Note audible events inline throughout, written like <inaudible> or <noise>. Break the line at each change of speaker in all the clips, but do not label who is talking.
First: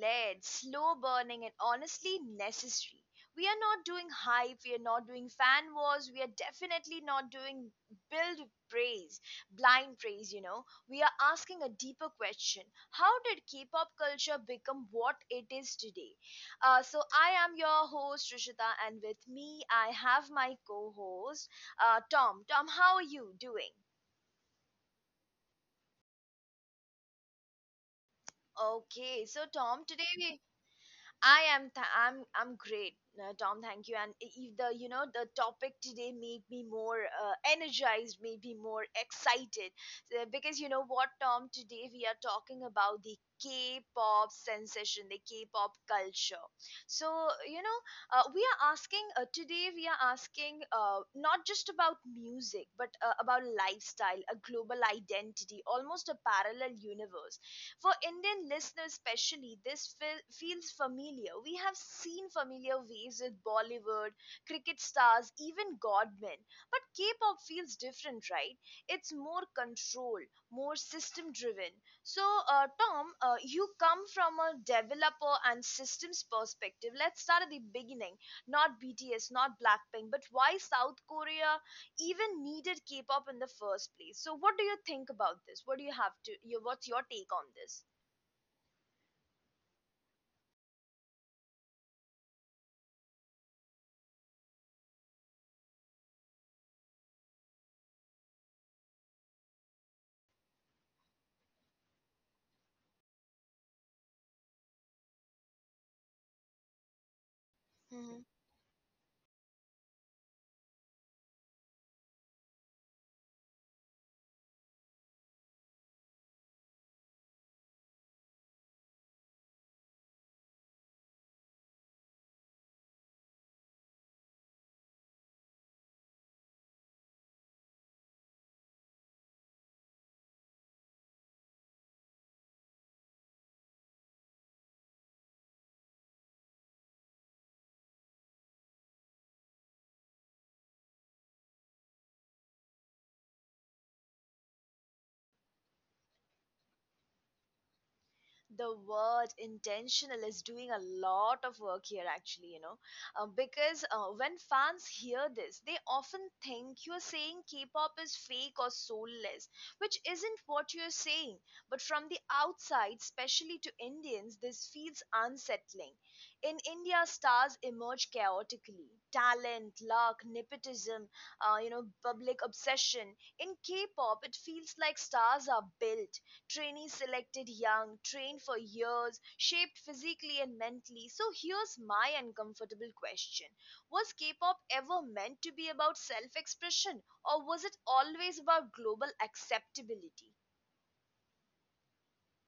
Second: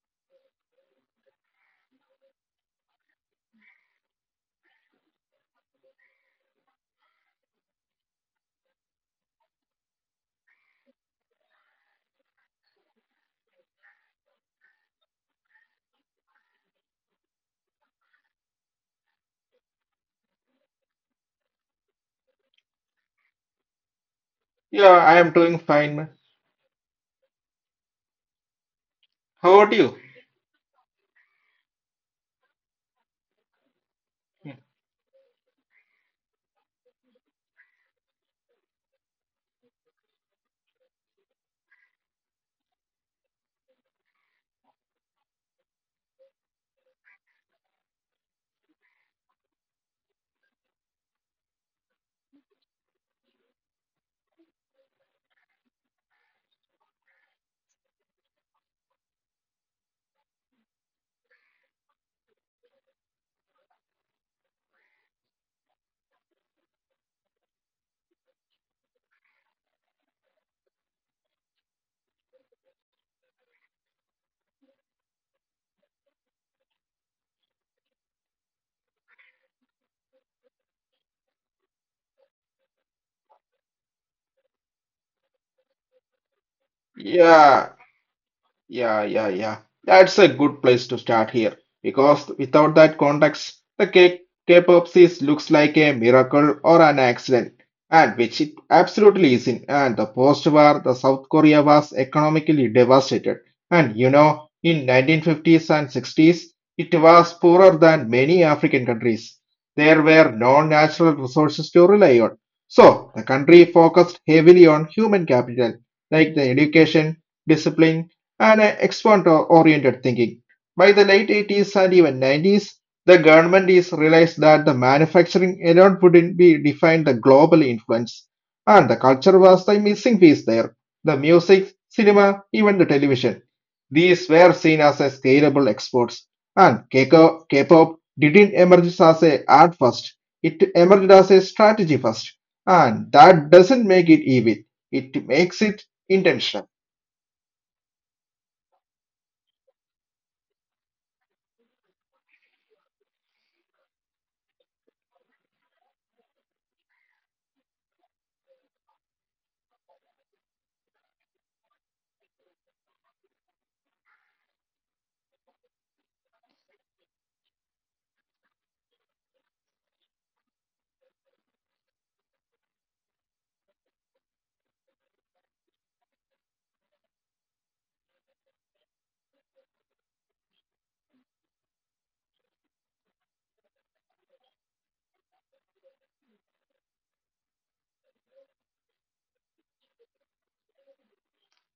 laid, slow burning, and honestly necessary. We are not doing hype, we are not doing fan wars, we are definitely not doing build praise, blind praise. We are asking a deeper question. How did K pop culture become what it is today? I am your host, Rishita, and with me, I have my co host, Tom. Tom, how are you doing?
Yeah, I am doing fine.
Okay, so
How about
Tom,
you?
today we I am th- I'm great, Tom. Thank you. And if the you know the topic today made me more energized, made me more excited. Because you know what, Tom? Today we are talking about the K-pop sensation, the K-pop culture. So you know, we are asking today. We are asking not just about music, but about lifestyle, a global identity, almost a parallel universe for Indian listeners, especially. This feels familiar. We have seen familiar waves with Bollywood, cricket stars, even godmen. But K pop feels different, right? It's more controlled, more system driven. So, Tom, you come from a developer and systems perspective. Let's start at the beginning. Not BTS, not Blackpink, but why South Korea even needed K-pop in the first place. So what do you think about this? What do you have to? Your, What's your take on this?
Yeah, yeah, yeah, yeah. That's a good place to start here because without that context, the K-pop series looks like a miracle or an accident, and which it absolutely isn't. And the post-war, the South Korea was economically devastated, and you know, in 1950s and 60s, it was
hmm
poorer than many African countries. There were no natural resources to rely on, so the country focused heavily on human capital, like the education, discipline and export-oriented thinking. By the late 80s and even 90s, the government is realized that the manufacturing alone wouldn't be defined the global influence, and the culture was the missing piece there. The music, cinema, even the television. These were seen as a scalable exports, and K-pop didn't emerge as a art first. It emerged as a strategy first, and that doesn't make it evil. It makes it intentional.
the word intentional is doing a lot of work here, actually, you know, because when fans hear this, they often think you're saying K-pop is fake or soulless, which isn't what you're saying. But from the outside, especially to Indians, this feels unsettling. In India, stars emerge chaotically: talent, luck, nepotism, you know, public obsession. In K-pop, it feels like stars are built. Trainees selected young, trained for years, shaped physically and mentally. So here's my uncomfortable question. Was K pop ever meant to be about self expression, or was it always about global acceptability?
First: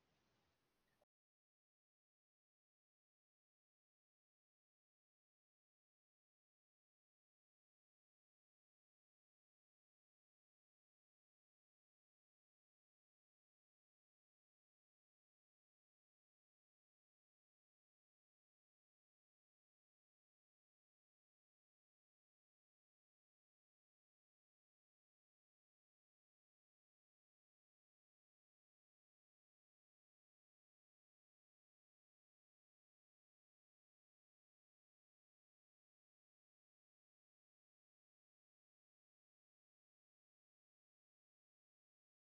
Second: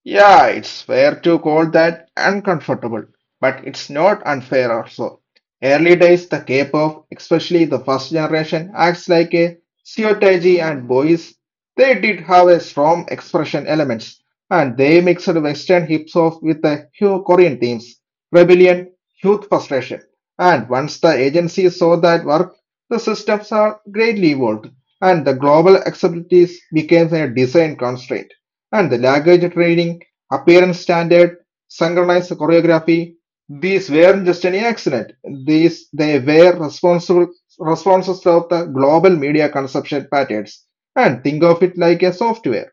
Yeah, it's fair to call that uncomfortable, but it's not unfair also. Early days, the K-pop, especially the first generation, acts like a stereotype and boys. They did have a strong expression elements, and they mixed Western hip hop with the few Korean themes, rebellion, youth frustration. And once the agency saw that work, the systems are greatly evolved, and the global acceptabilities became a design constraint and the language training, appearance standard, synchronized choreography. These weren't just any accident. These They were responsible responses of the global media consumption patterns. And think of it like a software.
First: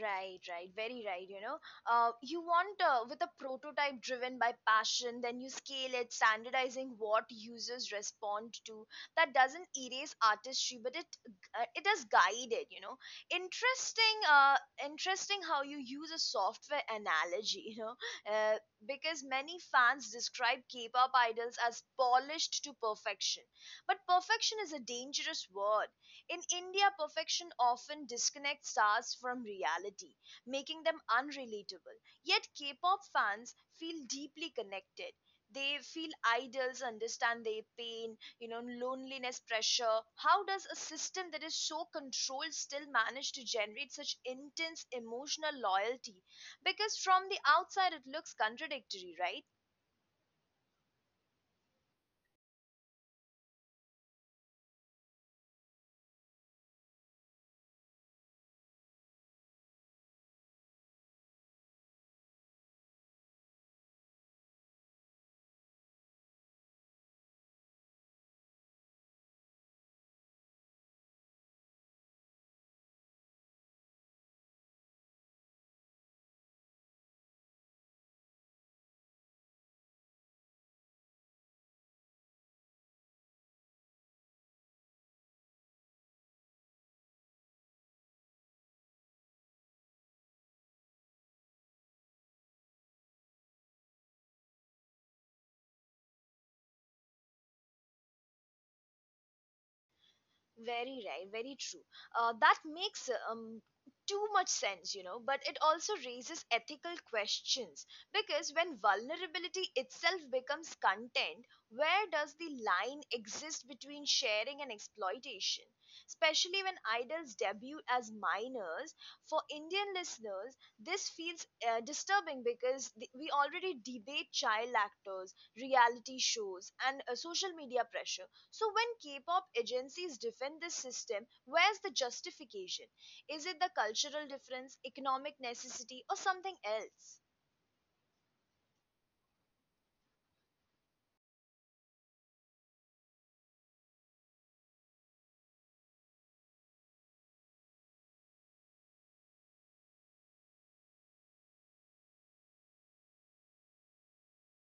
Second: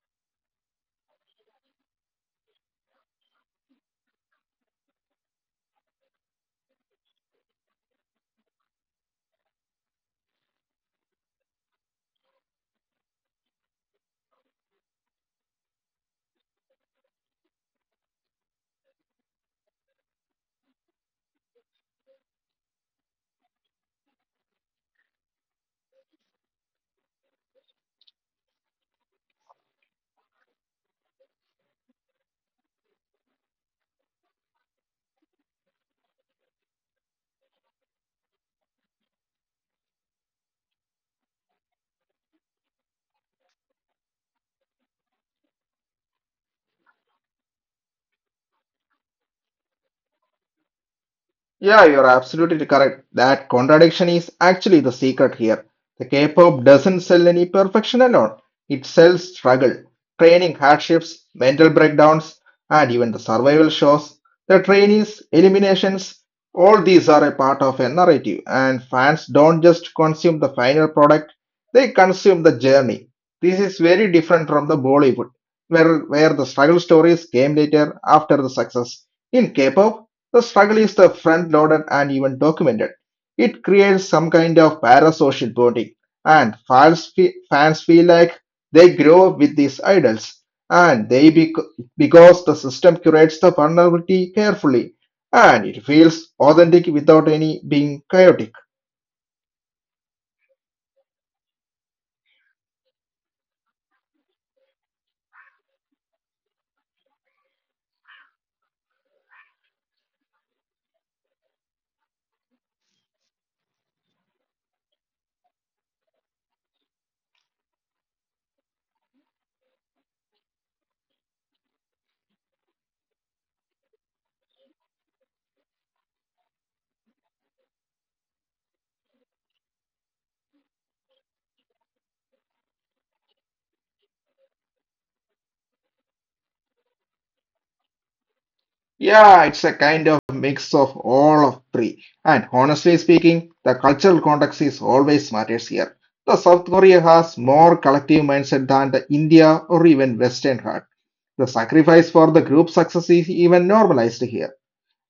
Right, right, very right. You know, you want with a prototype driven by passion, then you scale it, standardizing what users respond to. That doesn't erase artistry, but it does guide it. You know, interesting, uh, interesting how you use a software analogy. Uh, because many fans describe K-pop idols as polished to perfection, but perfection is a dangerous word. In India, perfection often disconnects stars from reality, making them unrelatable. Yet, K pop fans feel deeply connected. They feel idols understand their pain, you know, loneliness, pressure. How does a system that is so controlled still manage to generate such intense emotional loyalty? Because from the outside, it looks contradictory, right?
Yeah, you're absolutely correct. That contradiction is actually the secret here. The K-pop doesn't sell any perfection alone. It sells struggle, training hardships, mental breakdowns, and even the survival shows. The trainees, eliminations, all these are a part of a narrative, and fans don't just consume the final product, they consume the journey. This is very different from the Bollywood, where the struggle stories came later after the success. In K-pop, the struggle is the front loaded and even documented. It creates some kind of parasocial bonding, and fans feel like they grow up with these idols, and because the system curates the vulnerability carefully, and it feels authentic without any being chaotic.
Very right, very true. That makes too much sense, you know, but it also raises ethical questions, because when vulnerability itself becomes content, where does the line exist between sharing and exploitation? Especially when idols debut as minors. For Indian listeners, this feels disturbing because we already debate child actors, reality shows, and social media pressure. So when K-pop agencies defend this system, where's the justification? Is it the cultural difference, economic necessity, or something else?
Yeah, it's a kind of mix of all of three. And honestly speaking, the cultural context is always matters here. The South Korea has more collective mindset than the India or even Western heart. The sacrifice for the group success is even normalized here.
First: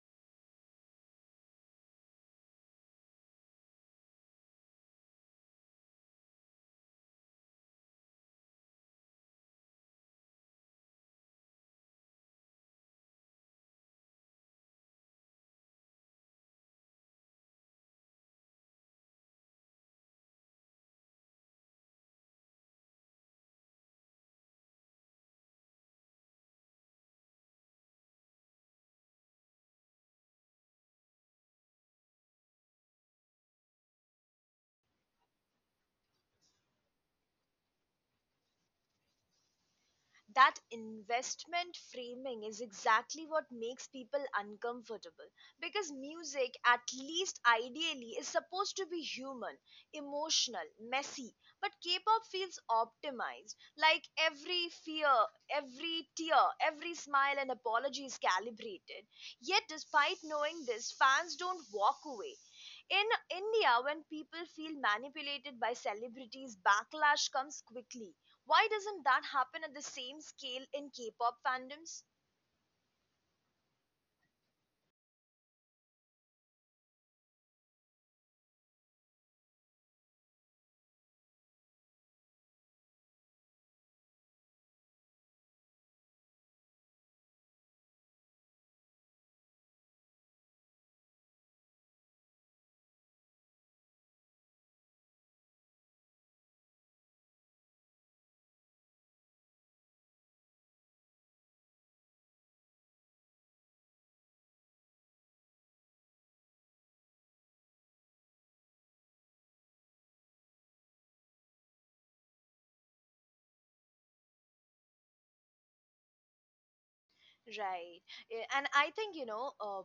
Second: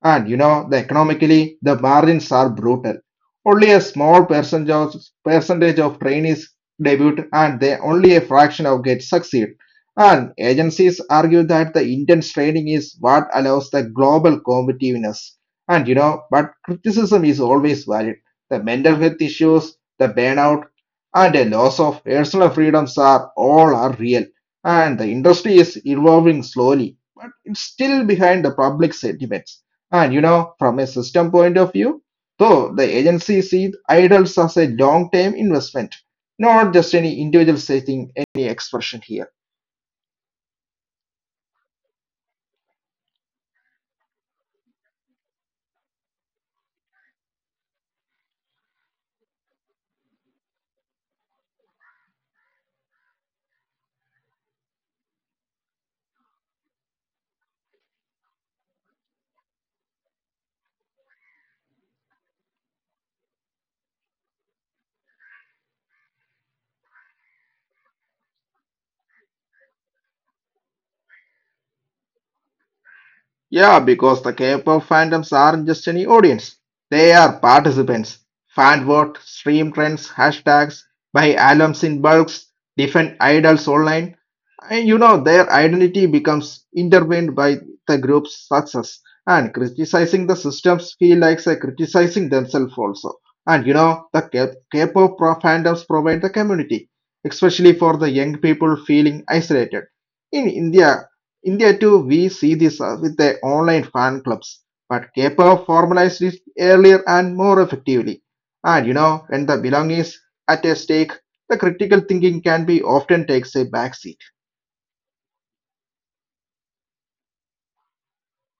And you know, the economically, the margins are brutal. Only a small percentage of, Percentage of trainees debut and they only a fraction of get succeed. And agencies argue that the intense training is what allows the global competitiveness. And you know, but criticism is always valid. The mental health issues, the burnout, and a loss of personal freedoms are all are real. And the industry is evolving slowly, but it's still behind the public sentiments and you know, from a system point of view, though the agency sees idols as a long-term investment, not just any individual setting any expression here.
That investment framing is exactly what makes people uncomfortable, because music, at least ideally, is supposed to be human, emotional, messy. But K-pop feels optimized, like every fear, every tear, every smile and apology is calibrated. Yet despite knowing this, fans don't walk away. In India, when people feel manipulated by celebrities, backlash comes quickly. Why doesn't that happen at the same scale in K-pop fandoms?
Yeah, because the K-pop fandoms aren't just any audience. They are participants. Fan vote, stream trends, hashtags, buy albums in bulks, defend idols online. And you know, their identity becomes intertwined by the group's success. And criticizing the systems feel like they're criticizing themselves also. And you know, the K-pop fandoms provide the community, especially for the young people feeling isolated. In India, India too, we see this with the online fan clubs, but K-pop formalized it earlier and more effectively. And you know, when the belonging is at a stake, the critical thinking can be often takes a backseat.
Right. And I think, you know,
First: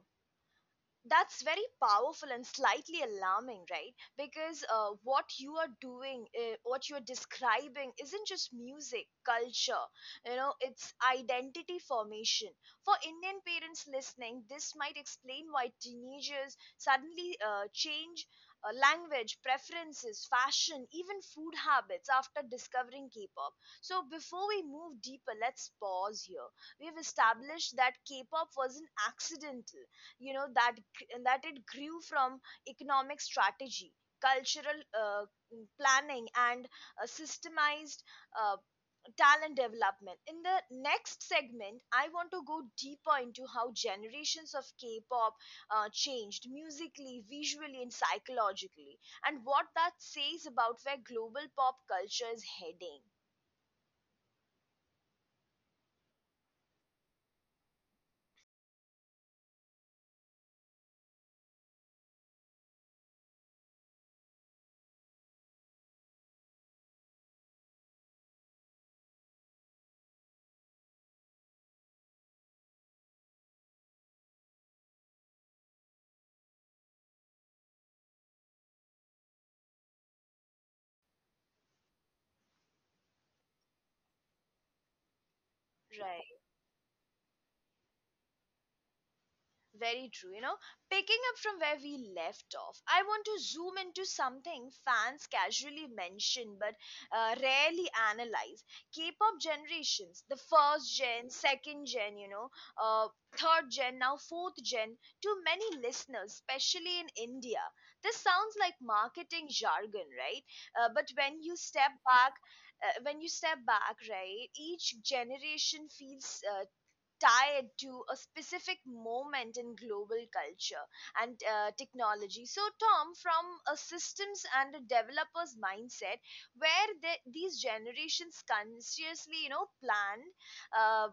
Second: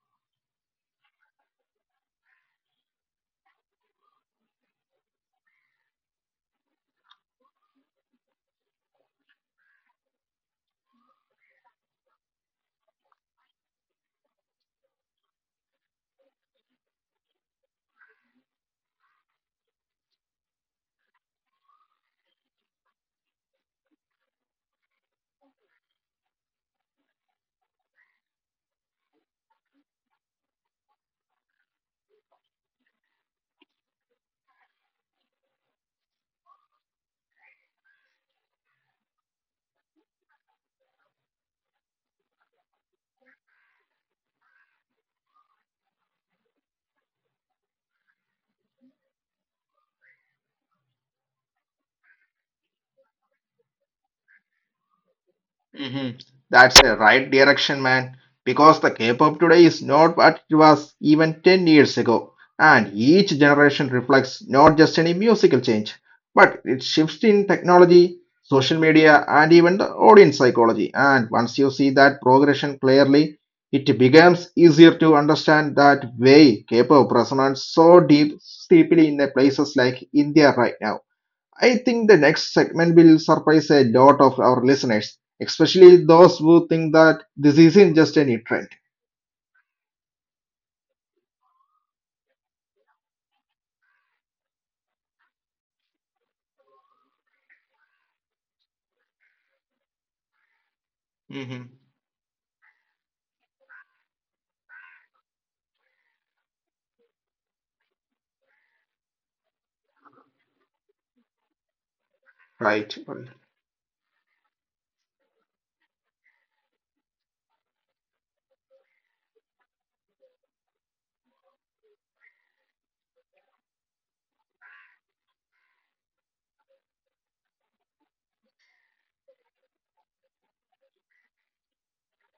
that's very powerful and slightly alarming, right? Because what you are describing isn't just music culture, you know, it's identity formation. For Indian parents listening, this might explain why teenagers suddenly change language preferences, fashion, even food habits after discovering K-pop. So before we move deeper, let's pause here. We've established that K-pop wasn't accidental. You know, that it grew from economic strategy, cultural planning, and systemized uh, talent development. In the next segment, I want to go deeper into how generations of K-pop changed musically, visually, and psychologically, and what that says about where global pop culture is heading.
Hmm. That's a right direction, man. Because the K-pop today is not what it was even 10 years ago. And each generation reflects not just any musical change, but it shifts in technology, social media, and even the audience psychology. And once you see that progression clearly, it becomes easier to understand that way K-pop resonates deeply in the places like India right now. I think the next segment will surprise a lot of our listeners, especially those who think
Right.
that this isn't just any trend.
Very true. You know, picking up from where we left off, I want to zoom into something fans casually mention but rarely analyze. K pop generations, the
Hmm.
first gen, second gen, you know, uh, third gen, now fourth gen. To many listeners, especially in India, this sounds like marketing jargon, right? Uh, but when you step
Right.
back, uh, when you step back, right, each generation feels tied to a specific moment in global culture and technology. So, Tom, from a systems and a developer's mindset, where the these generations consciously, you know, planned uh,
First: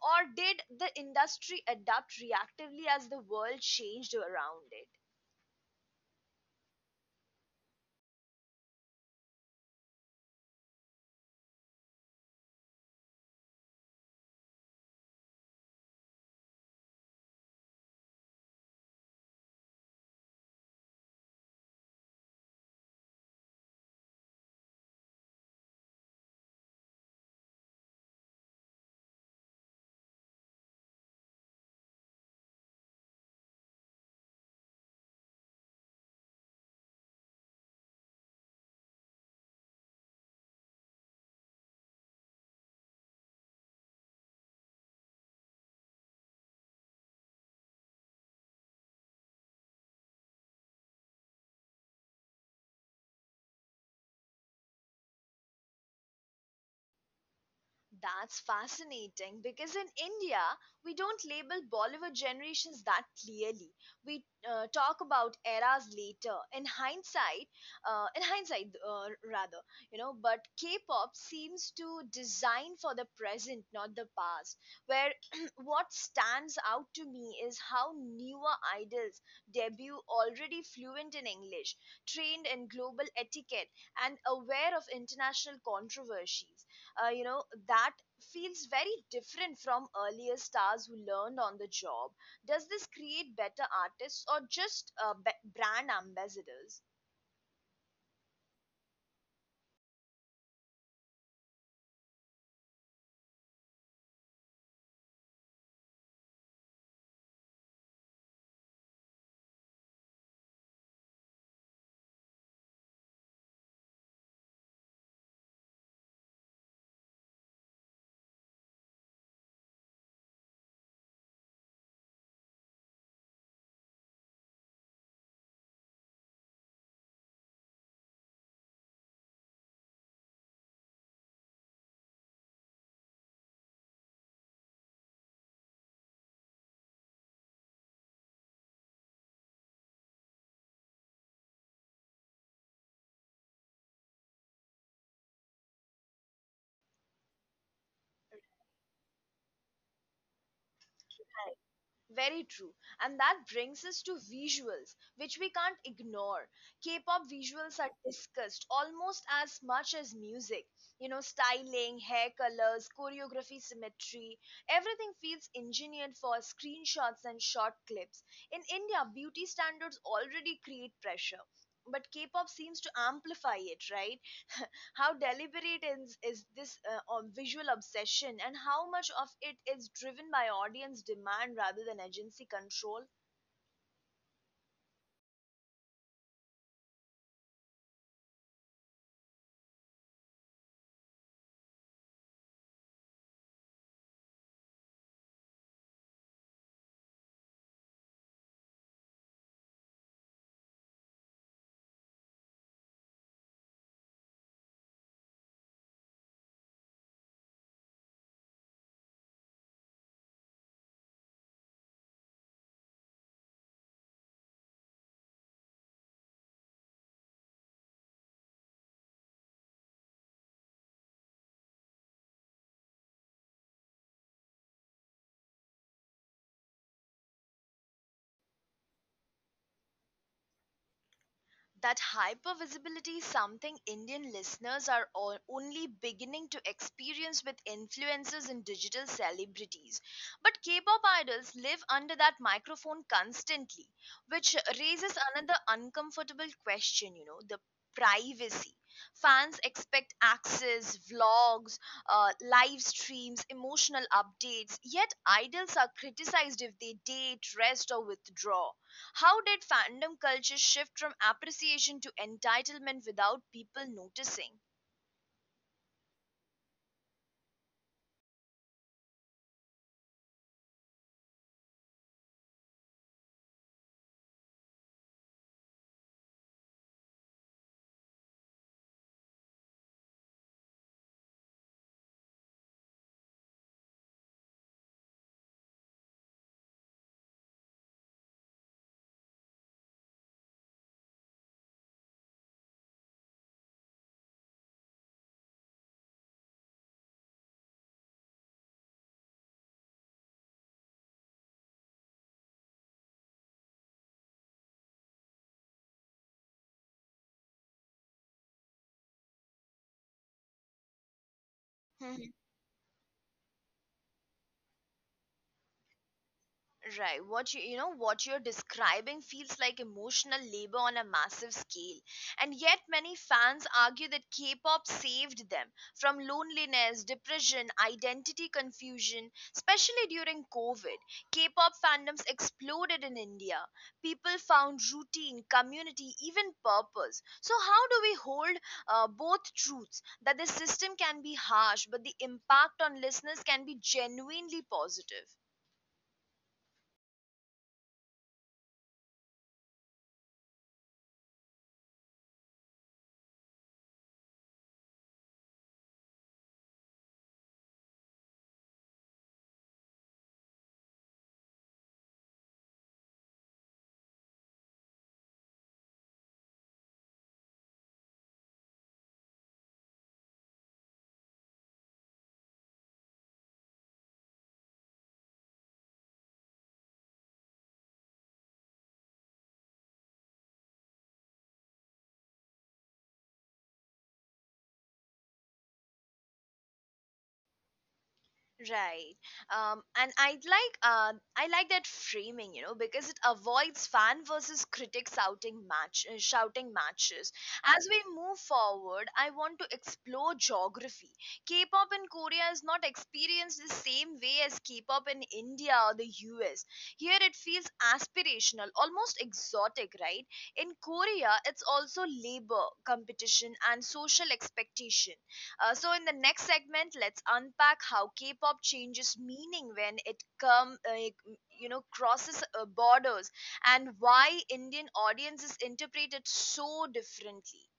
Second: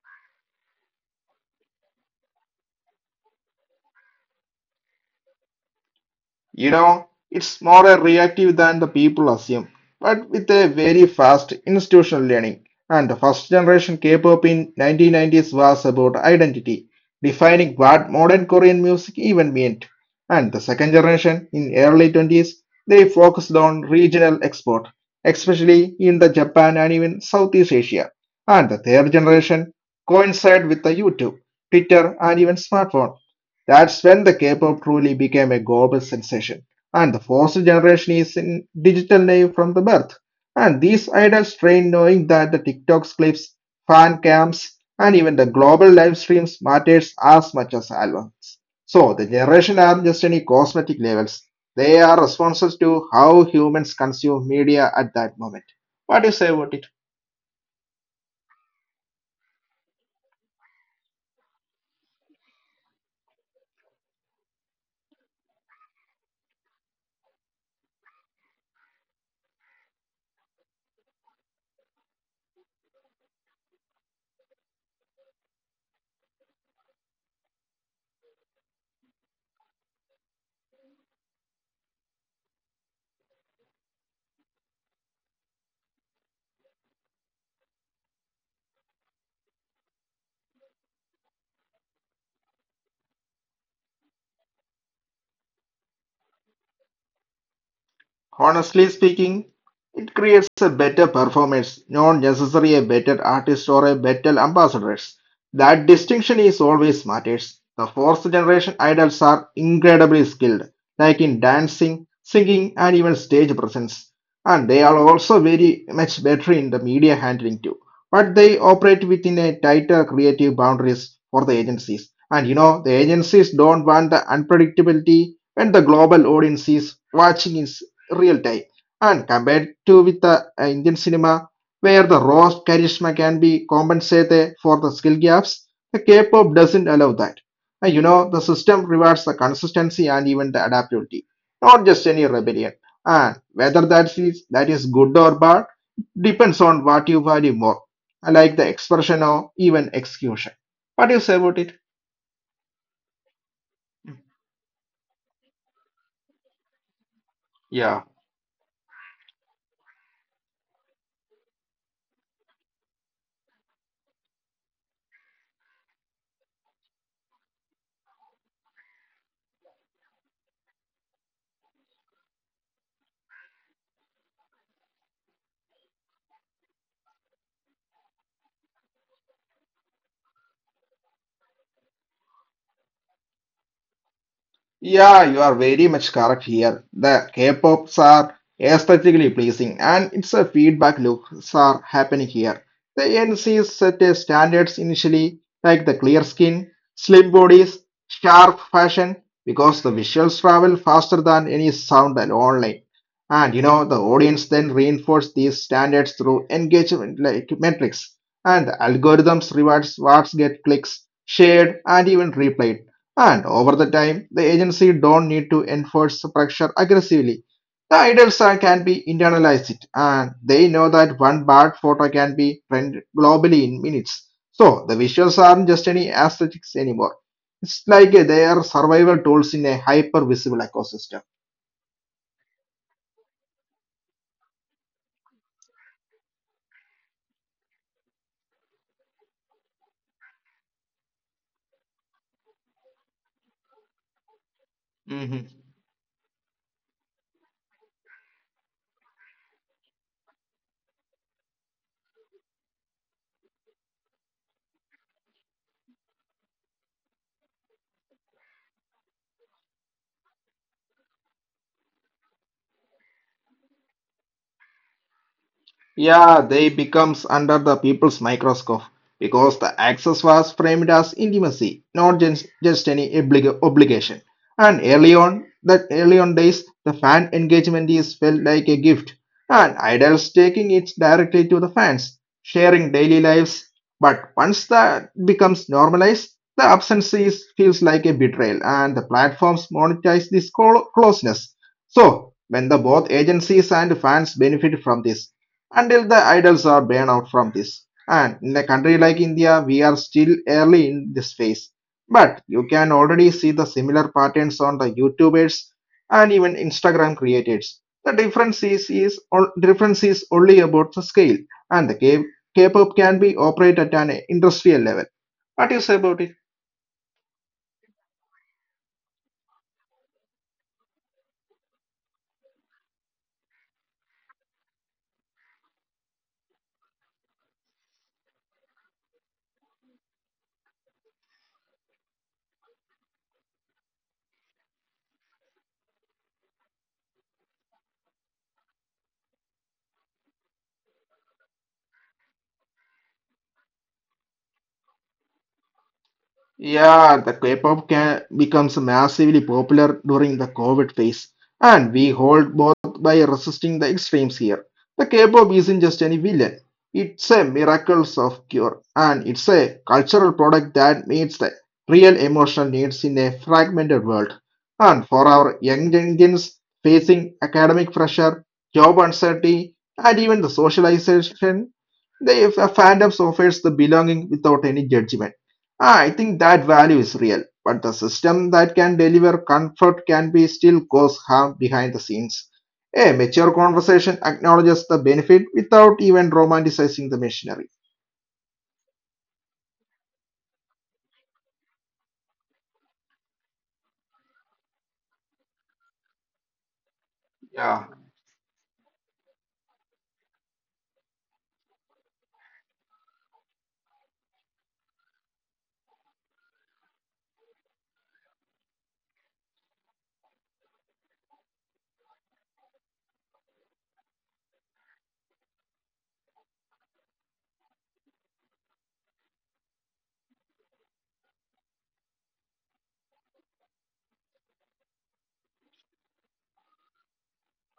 or did the industry adapt reactively as the world changed around it?
You know, it's more a reactive than the people assume, but with a very fast institutional learning. And the first generation K-pop in 1990s was about identity, defining what modern Korean music even meant. And the second generation in early 20s, they focused on regional export, especially in the Japan and even Southeast Asia. And the third generation coincided with the YouTube, Twitter, and even smartphone. That's when the K-pop truly became a global sensation. And the fourth generation is in digital naive from the birth. And these idols train knowing that the TikTok clips, fan cams, and even the global live streams matters as much as albums. So the generation aren't just any cosmetic labels. They are responses to how humans consume media at that moment. What do you say about it?
That's fascinating because in India, we don't label Bollywood generations that clearly. We talk about eras later. In hindsight, rather, you know, but K pop seems to design for the present, not the past. Where <clears throat> What stands out to me is how newer idols debut already fluent in English, trained in global etiquette, and aware of international controversies. Uh, you know that feels very different from earlier stars who learned on the job. Does this create better artists or just brand ambassadors?
Honestly speaking, it creates a better performance, not necessarily a better artist or a better ambassadors. That distinction is always matters. The fourth generation idols are incredibly skilled, like in dancing, singing, and even stage presence. And they are also very much better in the media handling too. But they operate within a tighter creative boundaries for the agencies. And you know, the agencies don't want the unpredictability when the global audience is watching it real time. And compared to with the Indian cinema, where the raw charisma can be compensated for the skill gaps, the K-pop doesn't allow that. And you know, the system rewards the consistency and even the adaptability, not just any rebellion. And whether that is good or bad depends on what you value more, like the expression or even execution. What do you say about it?
Very true. And that brings us to visuals, which we can't ignore. K pop visuals are
Yeah.
discussed almost as much as music. You know, styling, hair colors, choreography, symmetry, everything feels engineered for screenshots and short clips. In India, beauty standards already create pressure. But K pop seems to amplify it, right? <laughs> How deliberate is this visual obsession, and how much of it is driven by audience demand rather than agency control?
Yeah, you are very much correct here. The K-pops are aesthetically pleasing, and it's a feedback loops are happening here. The NCs set a standards initially, like the clear skin, slim bodies, sharp fashion, because the visuals travel faster than any sound and online. And you know, the audience then reinforce these standards through engagement like metrics, and the algorithms rewards what's get clicks, shared, and even replayed and over the time, the agency don't need to enforce pressure aggressively. The can be internalized and they know that one bad photo can be trend globally in minutes. So the visuals aren't just any aesthetics anymore. It's like they are survival tools in a hyper visible ecosystem.
That hyper visibility is something Indian listeners are all only beginning to experience with influencers and digital celebrities. But K pop idols live under that microphone constantly, which raises another uncomfortable question, you know, the privacy. Fans expect access, vlogs, live streams, emotional updates, yet idols are criticized if they date, rest, or withdraw. How did fandom culture shift from appreciation to entitlement without people noticing?
Yeah, they becomes under the people's microscope because the access was framed as intimacy, not just, just any obligation. And early on days, the fan engagement is felt like a gift, and idols taking it directly to the fans, sharing daily lives. But once that becomes normalized, feels like a betrayal, and the platforms monetize this closeness. So, when the both agencies and fans benefit from this until the idols are burned out from this. And in a country like India, we are still early in this phase. But you can already see the similar patterns on the YouTubers and even Instagram creators. The difference is only about the scale, and the K-pop can be operated at an industrial level. What do you say about it?
Right. What you're describing feels like emotional labor on a massive scale. And yet many fans argue that K-pop saved them from loneliness, depression, identity confusion, especially during COVID. K-pop fandoms exploded in India. People found routine, community, even purpose. So how do we hold both truths, that the system can be harsh but the impact on listeners can be genuinely positive?
Yeah, the K-pop can becomes massively popular during the COVID phase, and we hold both by resisting the extremes here. The K-pop isn't just any villain; it's a miracle of cure, and it's a cultural product that meets the real emotional needs in a fragmented world. And for our young Indians facing academic pressure, job uncertainty, and even the socialization, the fandoms offers the belonging without any judgment. Ah, I think that value is real, but the system that can deliver comfort can be still cause harm behind the scenes. A mature conversation acknowledges the benefit without even romanticizing the machinery.
Right. And I like that framing, you know, because it avoids fan versus critic shouting matches.
Yeah.
As we move forward, I want to explore geography. K-pop in Korea is not experienced the same way as K-pop in India or the US. Here it feels aspirational, almost exotic, right? In Korea, it's also labor, competition, and social expectation. So in the next segment, let's unpack how K-pop changes meaning when you know, crosses borders, and why Indian audiences interpret it so differently.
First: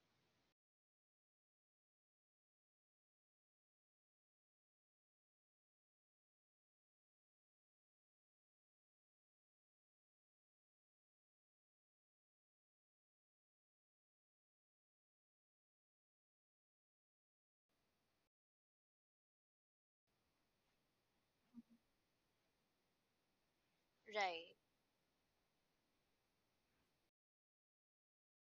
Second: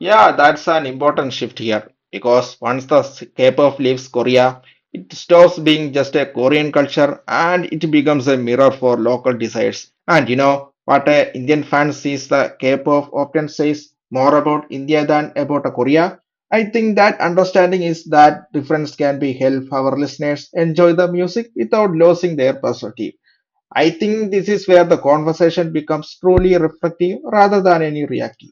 Yeah, that's an important shift here because once the K-pop leaves Korea, it stops being just a Korean culture and it becomes a mirror for local desires. And you know what a Indian fan sees the K-pop often says more about India than about a Korea. I think that understanding is that difference can be help our listeners enjoy the music without losing their perspective. I think this
Right.
is where the conversation becomes truly reflective rather than any reactive.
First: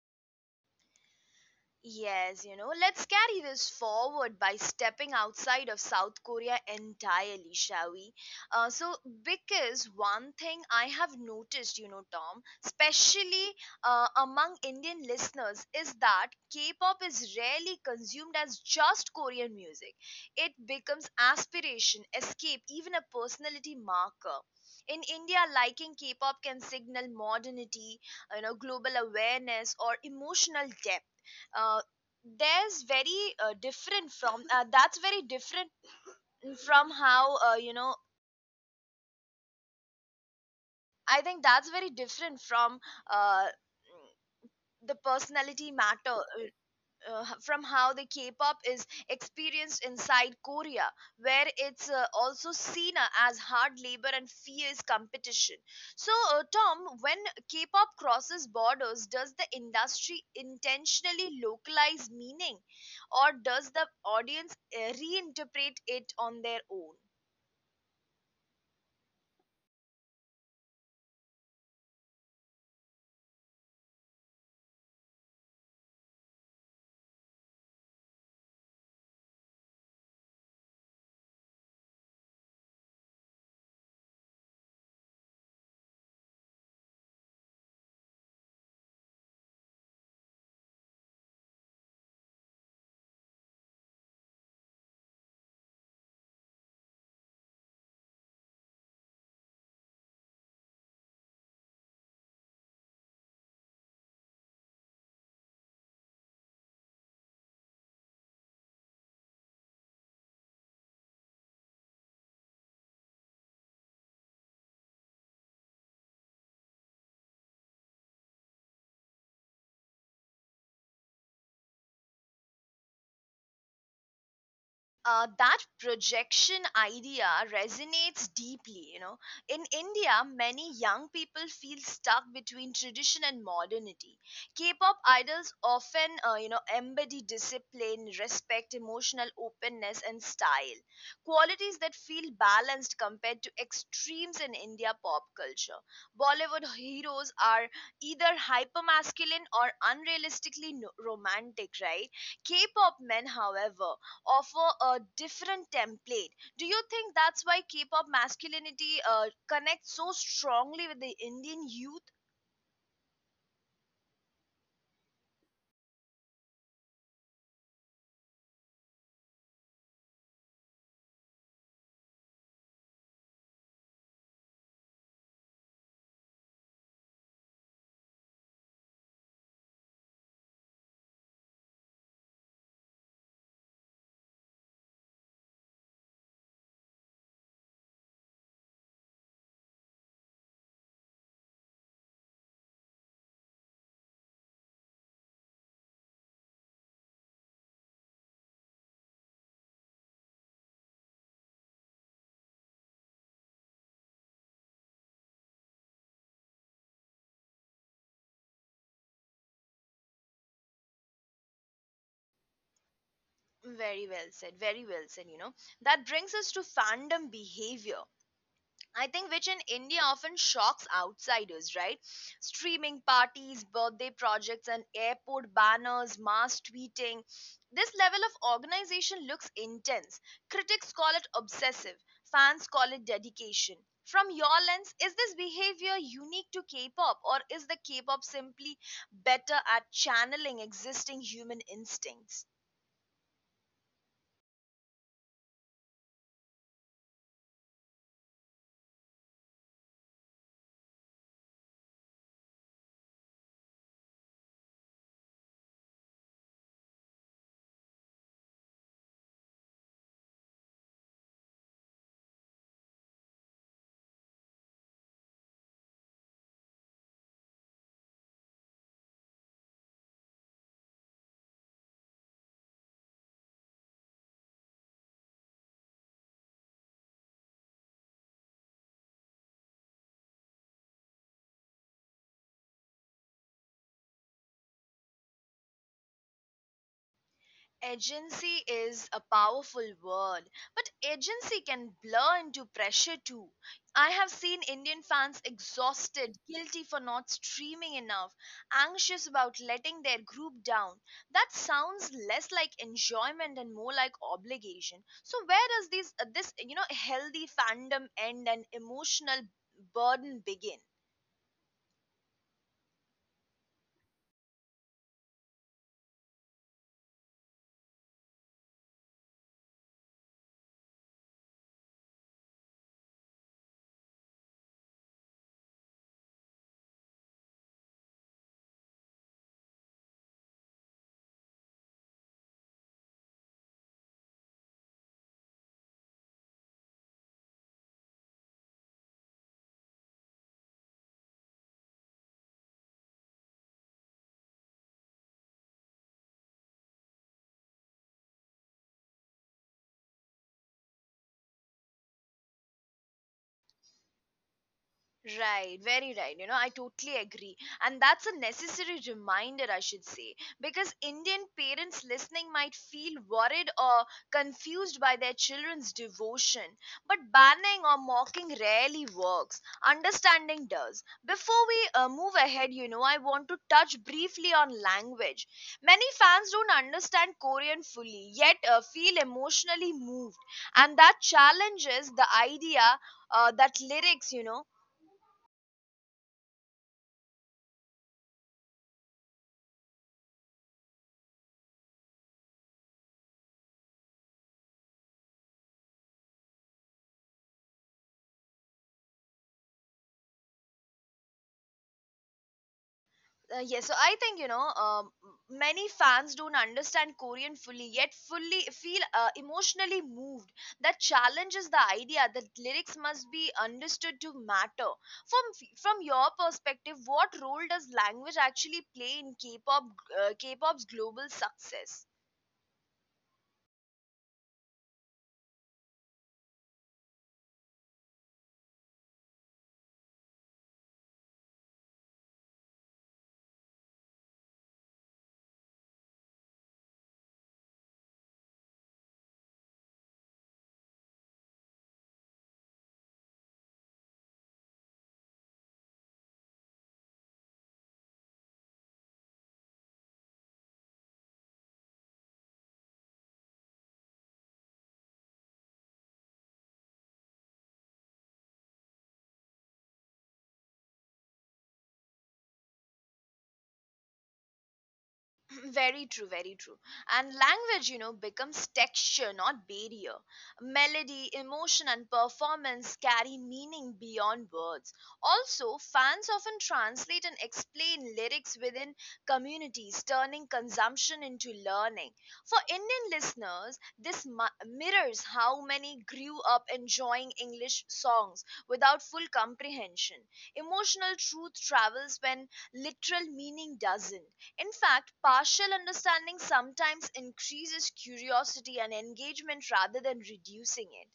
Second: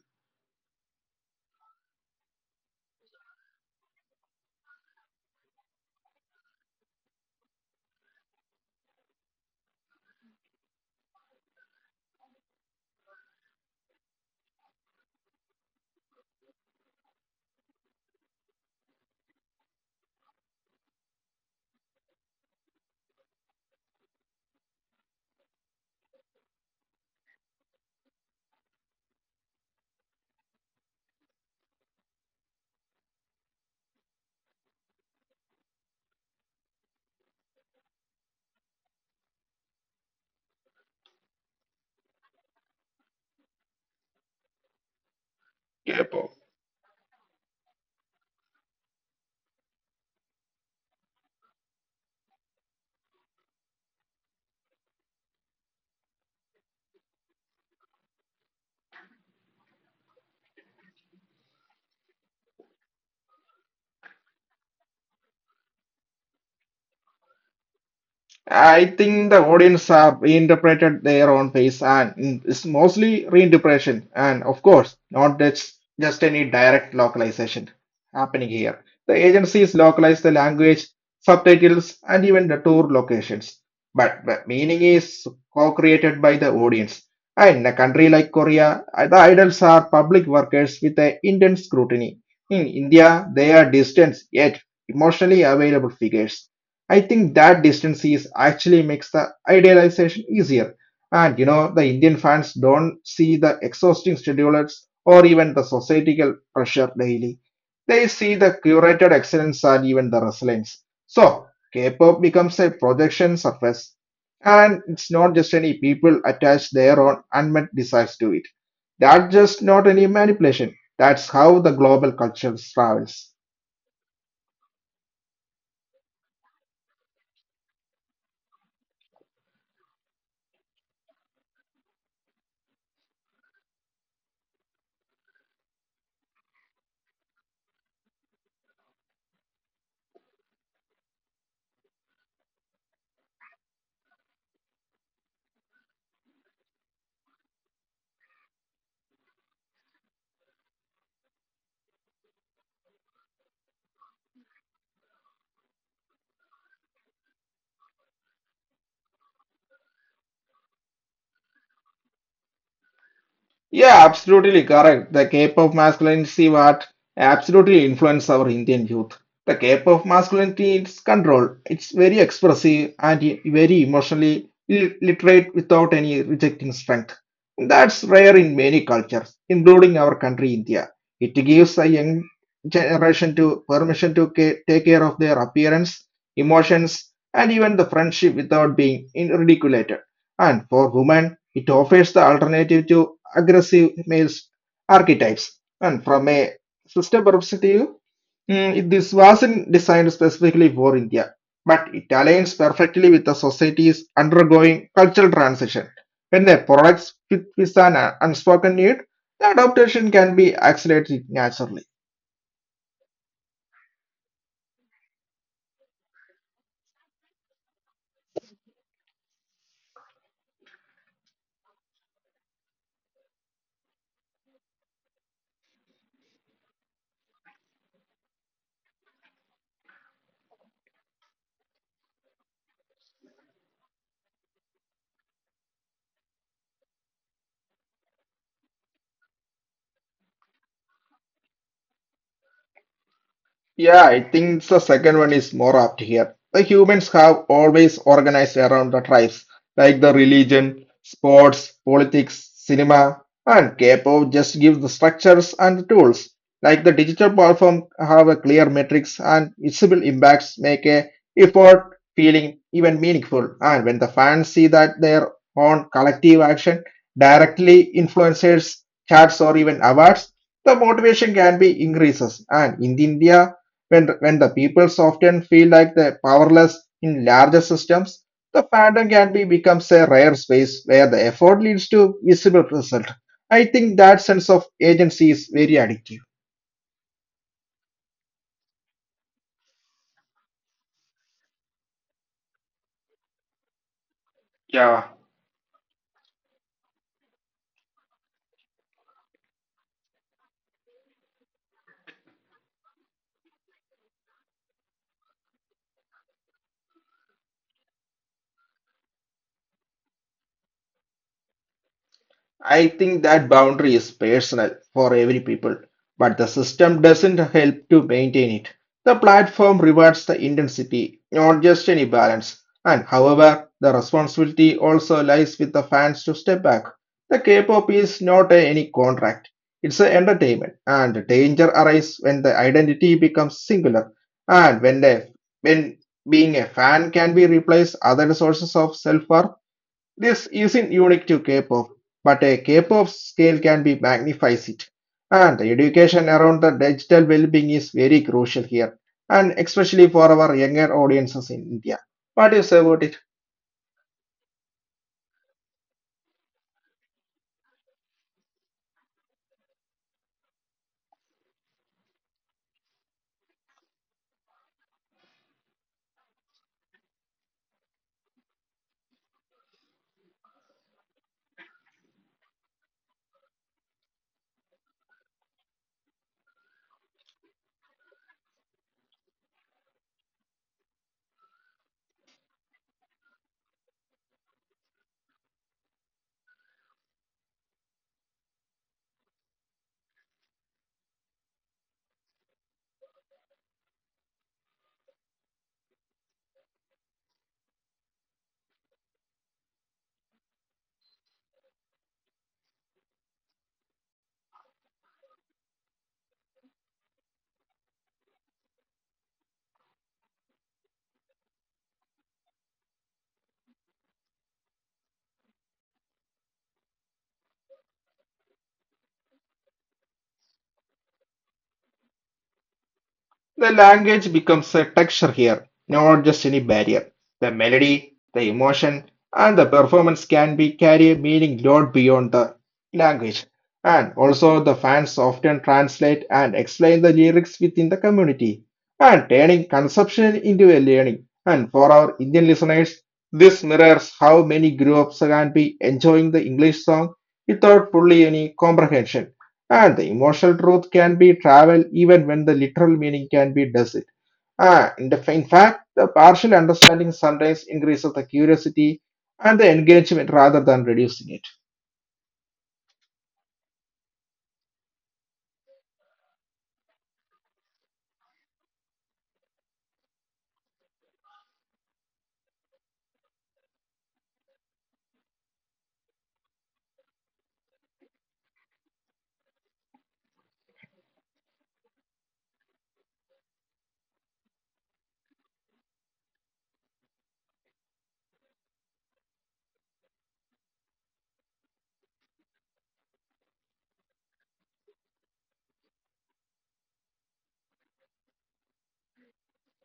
Yes, you know, let's carry this forward by stepping outside of South Korea entirely, shall we? Uh, so, because one thing I have noticed, you know, Tom, especially among Indian listeners, is that K pop is rarely consumed as just Korean music. It becomes aspiration, escape, even a personality marker. In India, liking K pop can signal modernity, you know, global awareness, or emotional depth. Uh, there's very different from that's very different from how you know I think that's very different from uh, the personality matter h- From how the K-pop is experienced inside Korea, where it's also seen as hard labor and fierce competition. So, Tom, when K-pop crosses borders, does the industry intentionally localize meaning, or does the audience reinterpret it on their own?
I think the audience have interpreted their own face and it's mostly reinterpretation and of course not just any direct localization happening here. The agencies localize the language, subtitles and even the tour locations. But the meaning is co-created by the audience. And in a country like Korea, the idols are public workers with an intense scrutiny. In India, they are distant yet emotionally available figures. I think that distance is actually makes the idealization easier. And you know, the Indian fans don't see the exhausting schedulers or even the societal pressure daily. They see the curated excellence and even the resilience. So K-pop becomes a projection surface. And it's not just any people attach their own unmet desires to it. That's just not any manipulation. That's how the global culture travels.
That projection idea resonates deeply, you know. In India, many young people feel stuck between tradition and modernity. K-pop idols often you know, embody discipline, respect, emotional openness, and style, qualities that feel balanced compared to extremes in India pop culture. Bollywood heroes are either hyper masculine or unrealistically no- romantic, right? K-pop men, however, offer a different template. Do you think that's why K-pop masculinity connects so strongly with the Indian youth?
Yeah, absolutely correct. The Cape of masculinity what absolutely influenced our Indian youth. The Cape of masculinity is control. It's very expressive and very emotionally literate without any rejecting strength. That's rare in many cultures, including our country India. It gives a young generation to permission to take care of their appearance, emotions, and even the friendship without being ridiculed. And for women, it offers the alternative to aggressive male archetypes. And from a system perspective, this wasn't designed specifically for India, but it aligns perfectly with the societies undergoing cultural transition. When the products fit with an unspoken need, the adaptation can be accelerated naturally.
Very well said. Very well said. You know, that brings us to fandom behavior, I think, which in India often shocks outsiders, right? Streaming parties, birthday projects, and airport banners, mass tweeting. This level of organization looks intense. Critics call it obsessive, fans call it dedication. From your lens, is this behavior unique to K pop, or is the K pop simply better at channeling existing human instincts?
Yeah, I think the second one is more apt here. The humans have always organized around the tribes, like the religion, sports, politics, cinema, and K-pop just gives the structures and the tools. Like the digital platform have a clear metrics and visible impacts make a effort feeling even meaningful. And when the fans see that their own collective action directly influences charts or even awards, the motivation can be increases. And in India, when the peoples often feel like they're powerless in larger systems, the pattern can be becomes a rare space where the effort leads to visible result. I think that sense of agency is very addictive.
Agency is a powerful word, but agency can blur into pressure too. I have seen Indian fans
Yeah.
exhausted, guilty for not streaming enough, anxious about letting their group down. That sounds less like enjoyment and more like obligation. So where does this healthy fandom end and emotional burden begin?
I think that boundary is personal for every people, but the system doesn't help to maintain it. The platform rewards the intensity, not just any balance. And however, the responsibility also lies with the fans to step back. The K-pop is not any contract. It's an entertainment, and the danger arises when the identity becomes singular, and when being a fan can be replaced other sources of self-worth. This isn't unique to K-pop, but a K-pop scale can be magnifies it. And the education around the digital well-being is very crucial here, and especially for our younger audiences in India. What do you say about it?
Right, very right. You know, I totally agree. And that's a necessary reminder, I should say, because Indian parents listening might feel worried or confused by their children's devotion. But banning or mocking rarely works. Understanding does. Before we move ahead, you know, I want to touch briefly on language. Many fans don't understand Korean fully, yet feel emotionally moved. And that challenges the idea that lyrics, you know, Yes, so I think many fans don't understand Korean fully, yet fully feel emotionally moved. That challenges the idea that lyrics must be understood to matter. From from your perspective, what role does language actually play in K-pop's global success?
The language becomes a texture here, not just any barrier. The melody, the emotion, and the performance can be carry a meaning lot beyond the language. And also, the fans often translate and explain the lyrics within the community, and turning consumption into a learning. And for our Indian listeners, this mirrors how many groups can be enjoying the English song without fully any comprehension. And the emotional truth can be traveled even when the literal meaning can be does it. In fact, the partial understanding sometimes increases the curiosity and the engagement rather than reducing it.
<clears throat> Very true, very true. And language, you know, becomes texture, not barrier. Melody, emotion, and performance carry meaning beyond words. Also, fans often translate and explain lyrics within communities, turning consumption into learning. For Indian listeners, this mirrors how many grew up enjoying English songs without full comprehension. Emotional truth travels when literal meaning doesn't. In fact, partial understanding sometimes increases curiosity and engagement rather than reducing it.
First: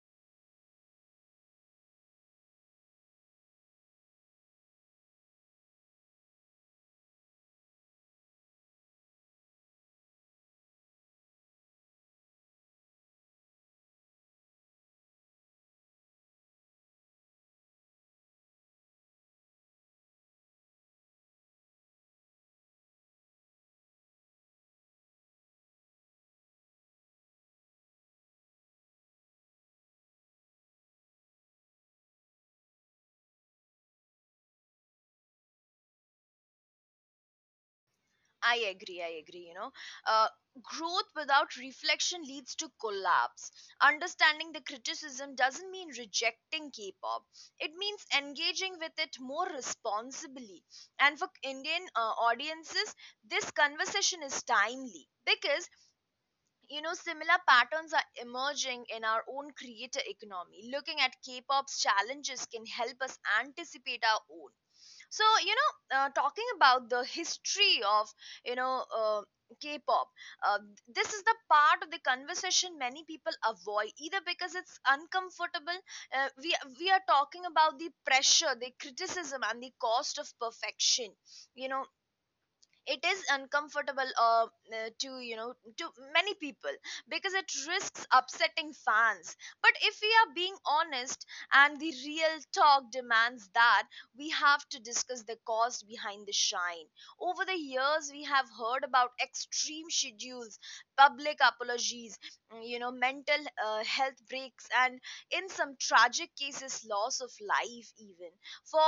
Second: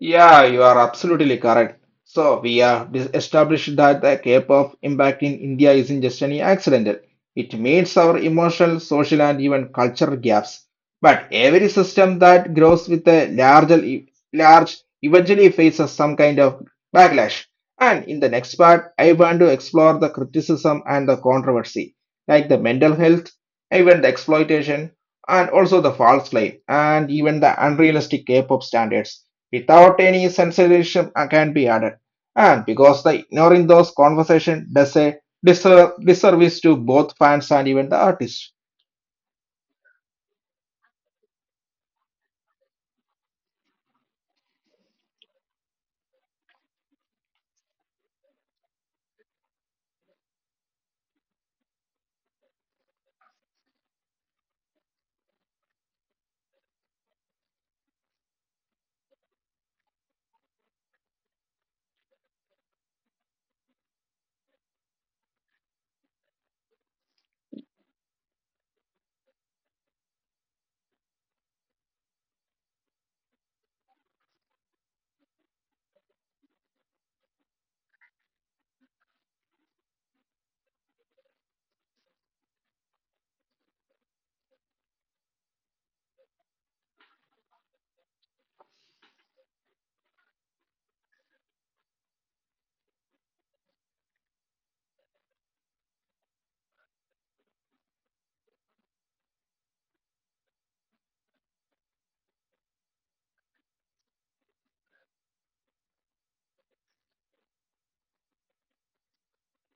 Yeah, you are absolutely correct. So we have established that the Cape of impact in India isn't just any accidental. It meets our emotional, social, and even cultural gaps. But every system that grows with a larger, large eventually faces some kind of backlash. And in the next part, I want to explore the criticism and the controversy, like the mental health, even the exploitation, and also the false claim, and even the unrealistic K-pop standards without any censorship can be added. And because the ignoring those conversation does a disservice to both fans and even the artist.
I agree, I agree. You know, uh, growth without reflection leads to collapse. Understanding the criticism doesn't mean rejecting K pop, it means engaging with it more responsibly. And for Indian audiences, this conversation is timely because, you know, similar patterns are emerging in our own creator economy. Looking at k-pop's challenges can help us anticipate our own. So, you know, talking about the history of, you know uh, k-pop, uh, this is the part of the conversation many people avoid either because it's uncomfortable. Uh, we we are talking about the pressure, the criticism, and the cost of perfection. You know, it is uncomfortable, to you know to many people, because it risks upsetting fans. But if we are being honest, and the real talk demands that, we have to discuss the cost behind the shine. Over the years we have heard about extreme schedules, public apologies, you know, mental health breaks, and in some tragic cases loss of life even. For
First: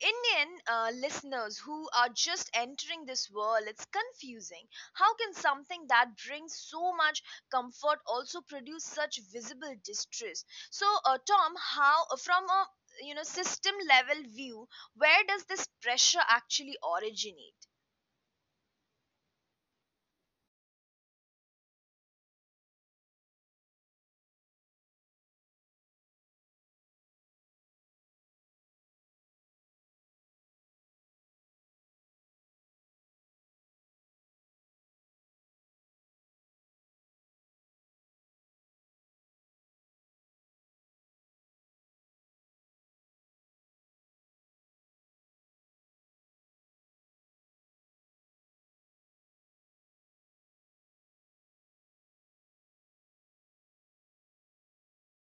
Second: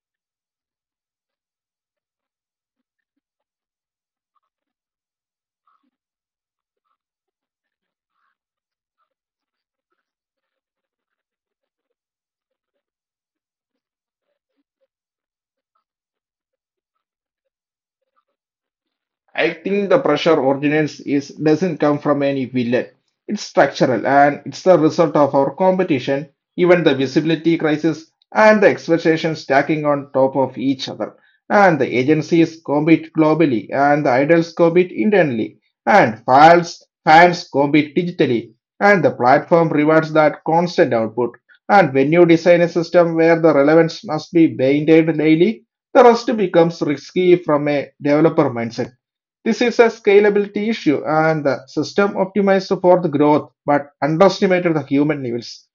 Indian listeners who are just entering this world, it's confusing. How can something that brings so much comfort also produce such visible distress? So, Tom, how, from a, you know, system level view, where does this pressure actually originate?
I think the pressure ordinance is doesn't come from any villain. It's structural and it's the result of our competition, even the visibility crisis and the expectations stacking on top of each other. And the agencies compete globally and the idols compete internally and fans compete digitally and the platform rewards that constant output. And when you design a system where the relevance must be maintained daily, the rest becomes risky from a developer mindset. This is a scalability issue, and the system optimized for the growth but underestimated the human needs.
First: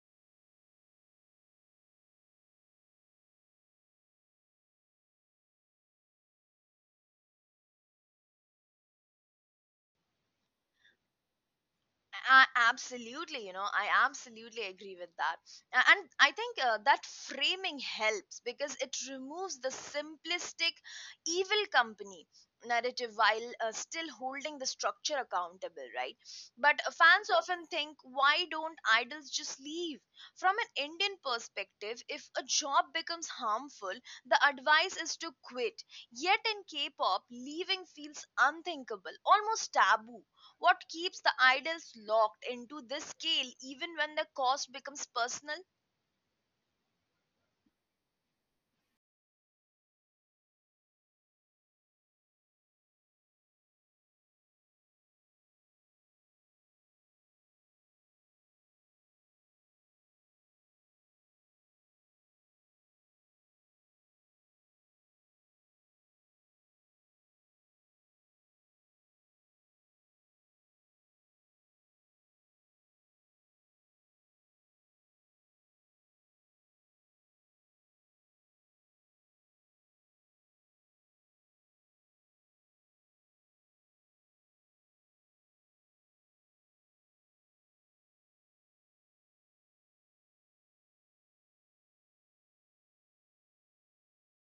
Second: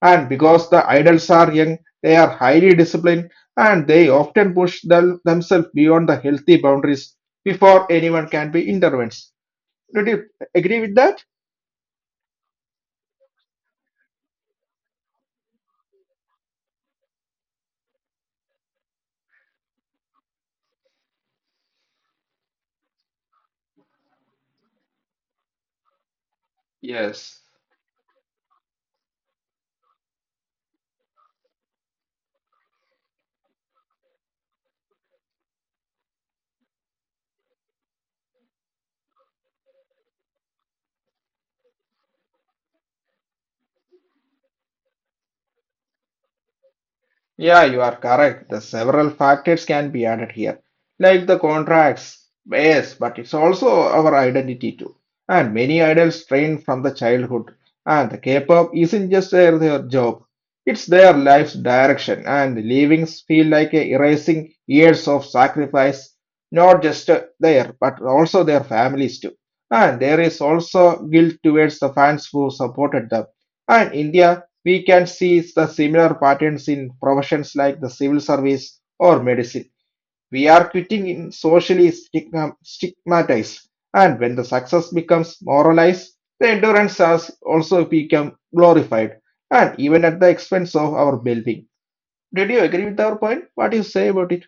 And because the idols are young, they are highly disciplined and they often push themselves beyond the healthy boundaries before anyone can be intervened. Did you agree with that?
I, absolutely, you know, I absolutely agree with that. And I think that framing helps because it removes the simplistic evil company narrative while still holding the structure accountable, right? But fans
Yes.
often think, why don't idols just leave? From an Indian perspective, if a job becomes harmful, the advice is to quit. Yet in K pop, leaving feels unthinkable, almost taboo. What keeps the idols locked into this scale even when the cost becomes personal?
Yeah, you are correct. The several factors can be added here, like the contracts, yes, but it's also our identity too. And many idols trained from the childhood. And the K-pop isn't just their job; it's their life's direction. And the leavings feel like a erasing years of sacrifice, not just their, but also their families too. And there is also guilt towards the fans who supported them. And India we can see the similar patterns in professions like the civil service or medicine. We are quitting in socially stigmatized, and when the success becomes moralized, the endurance has also become glorified, and even at the expense of our well-being. Did you agree with our point? What do you say about it?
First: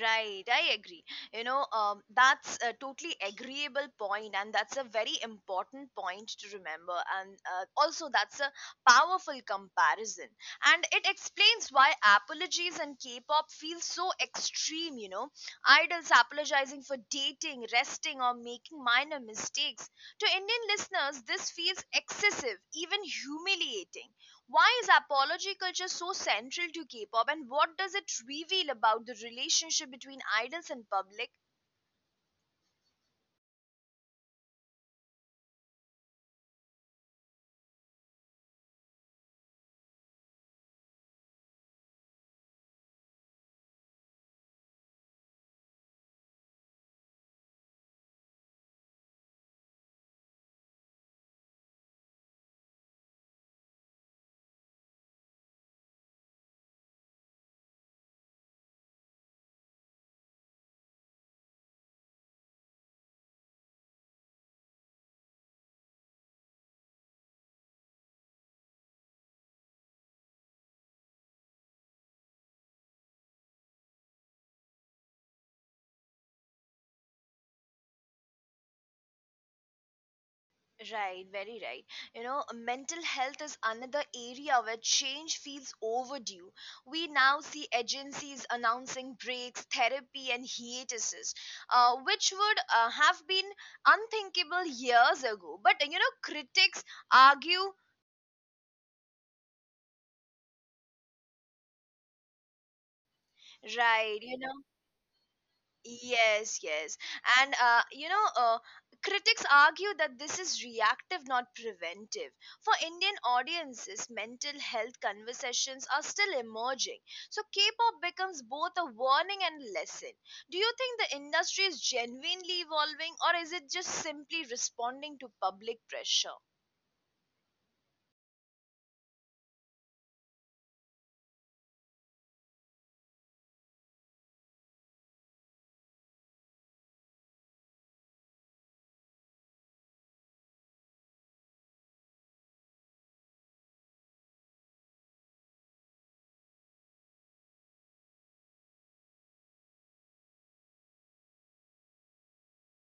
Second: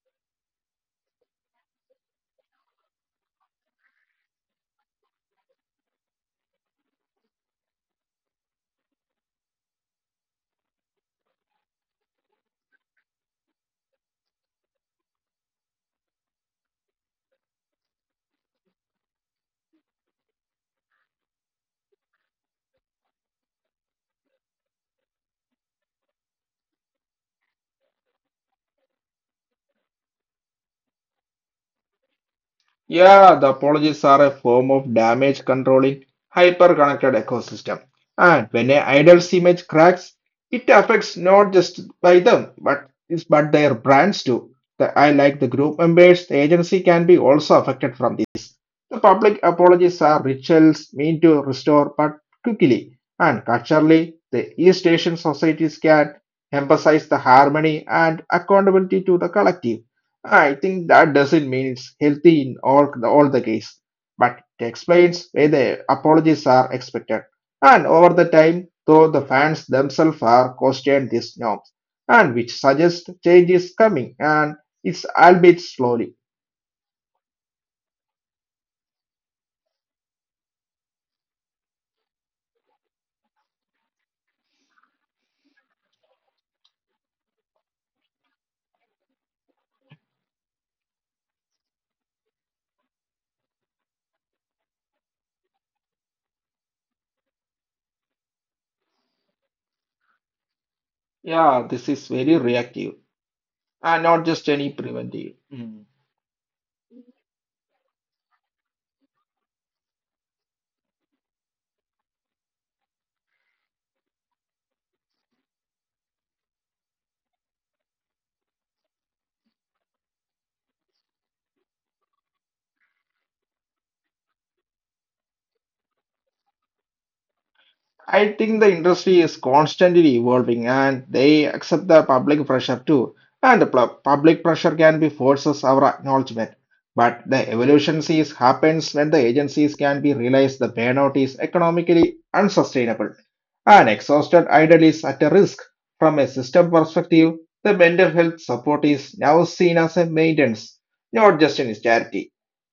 Right, I agree. You know, that's a totally agreeable point, and that's a very important point to remember. And also, that's a powerful comparison. And it explains why apologies and K pop feel so extreme, you know. Idols apologizing for dating, resting, or making minor mistakes. To Indian listeners, this feels excessive, even humiliating. Why is apology culture so central to K-pop, and what does it reveal about the relationship between idols and public?
Yeah, the apologies are a form of damage controlling hyper-connected ecosystem. And when a idol's image cracks, it affects not just by them, but it's but their brands too. The I like the group members, the agency can be also affected from this. The public apologies are rituals meant to restore but quickly and culturally the East Asian societies can emphasize the harmony and accountability to the collective. I think that doesn't mean it's healthy in all the case, but it explains why the apologies are expected. And over the time, though the fans themselves are questioned these norms, and which suggests change is coming, and it's albeit slowly.
Right, very right. You know, mental health is another area where change feels overdue. We now see agencies announcing breaks, therapy, and hiatuses, which would have been unthinkable years ago. But, you know, critics argue,
Yeah, this is very reactive
right,
and
you
not
know.
just any preventive.
Yes, yes. And, critics argue that this is reactive, not preventive. For Indian audiences, mental health conversations are still emerging. So K pop becomes both a warning and lesson. Do you think the industry is genuinely evolving, or is it just simply responding to public pressure?
I think the industry is constantly evolving and they accept the public pressure too. And the public pressure can be forces our acknowledgement. But the evolution sees happens when the agencies can be realized the burnout is economically unsustainable. And exhausted idle is at a risk. From a system perspective, the mental health support is now seen as a maintenance, not just an charity.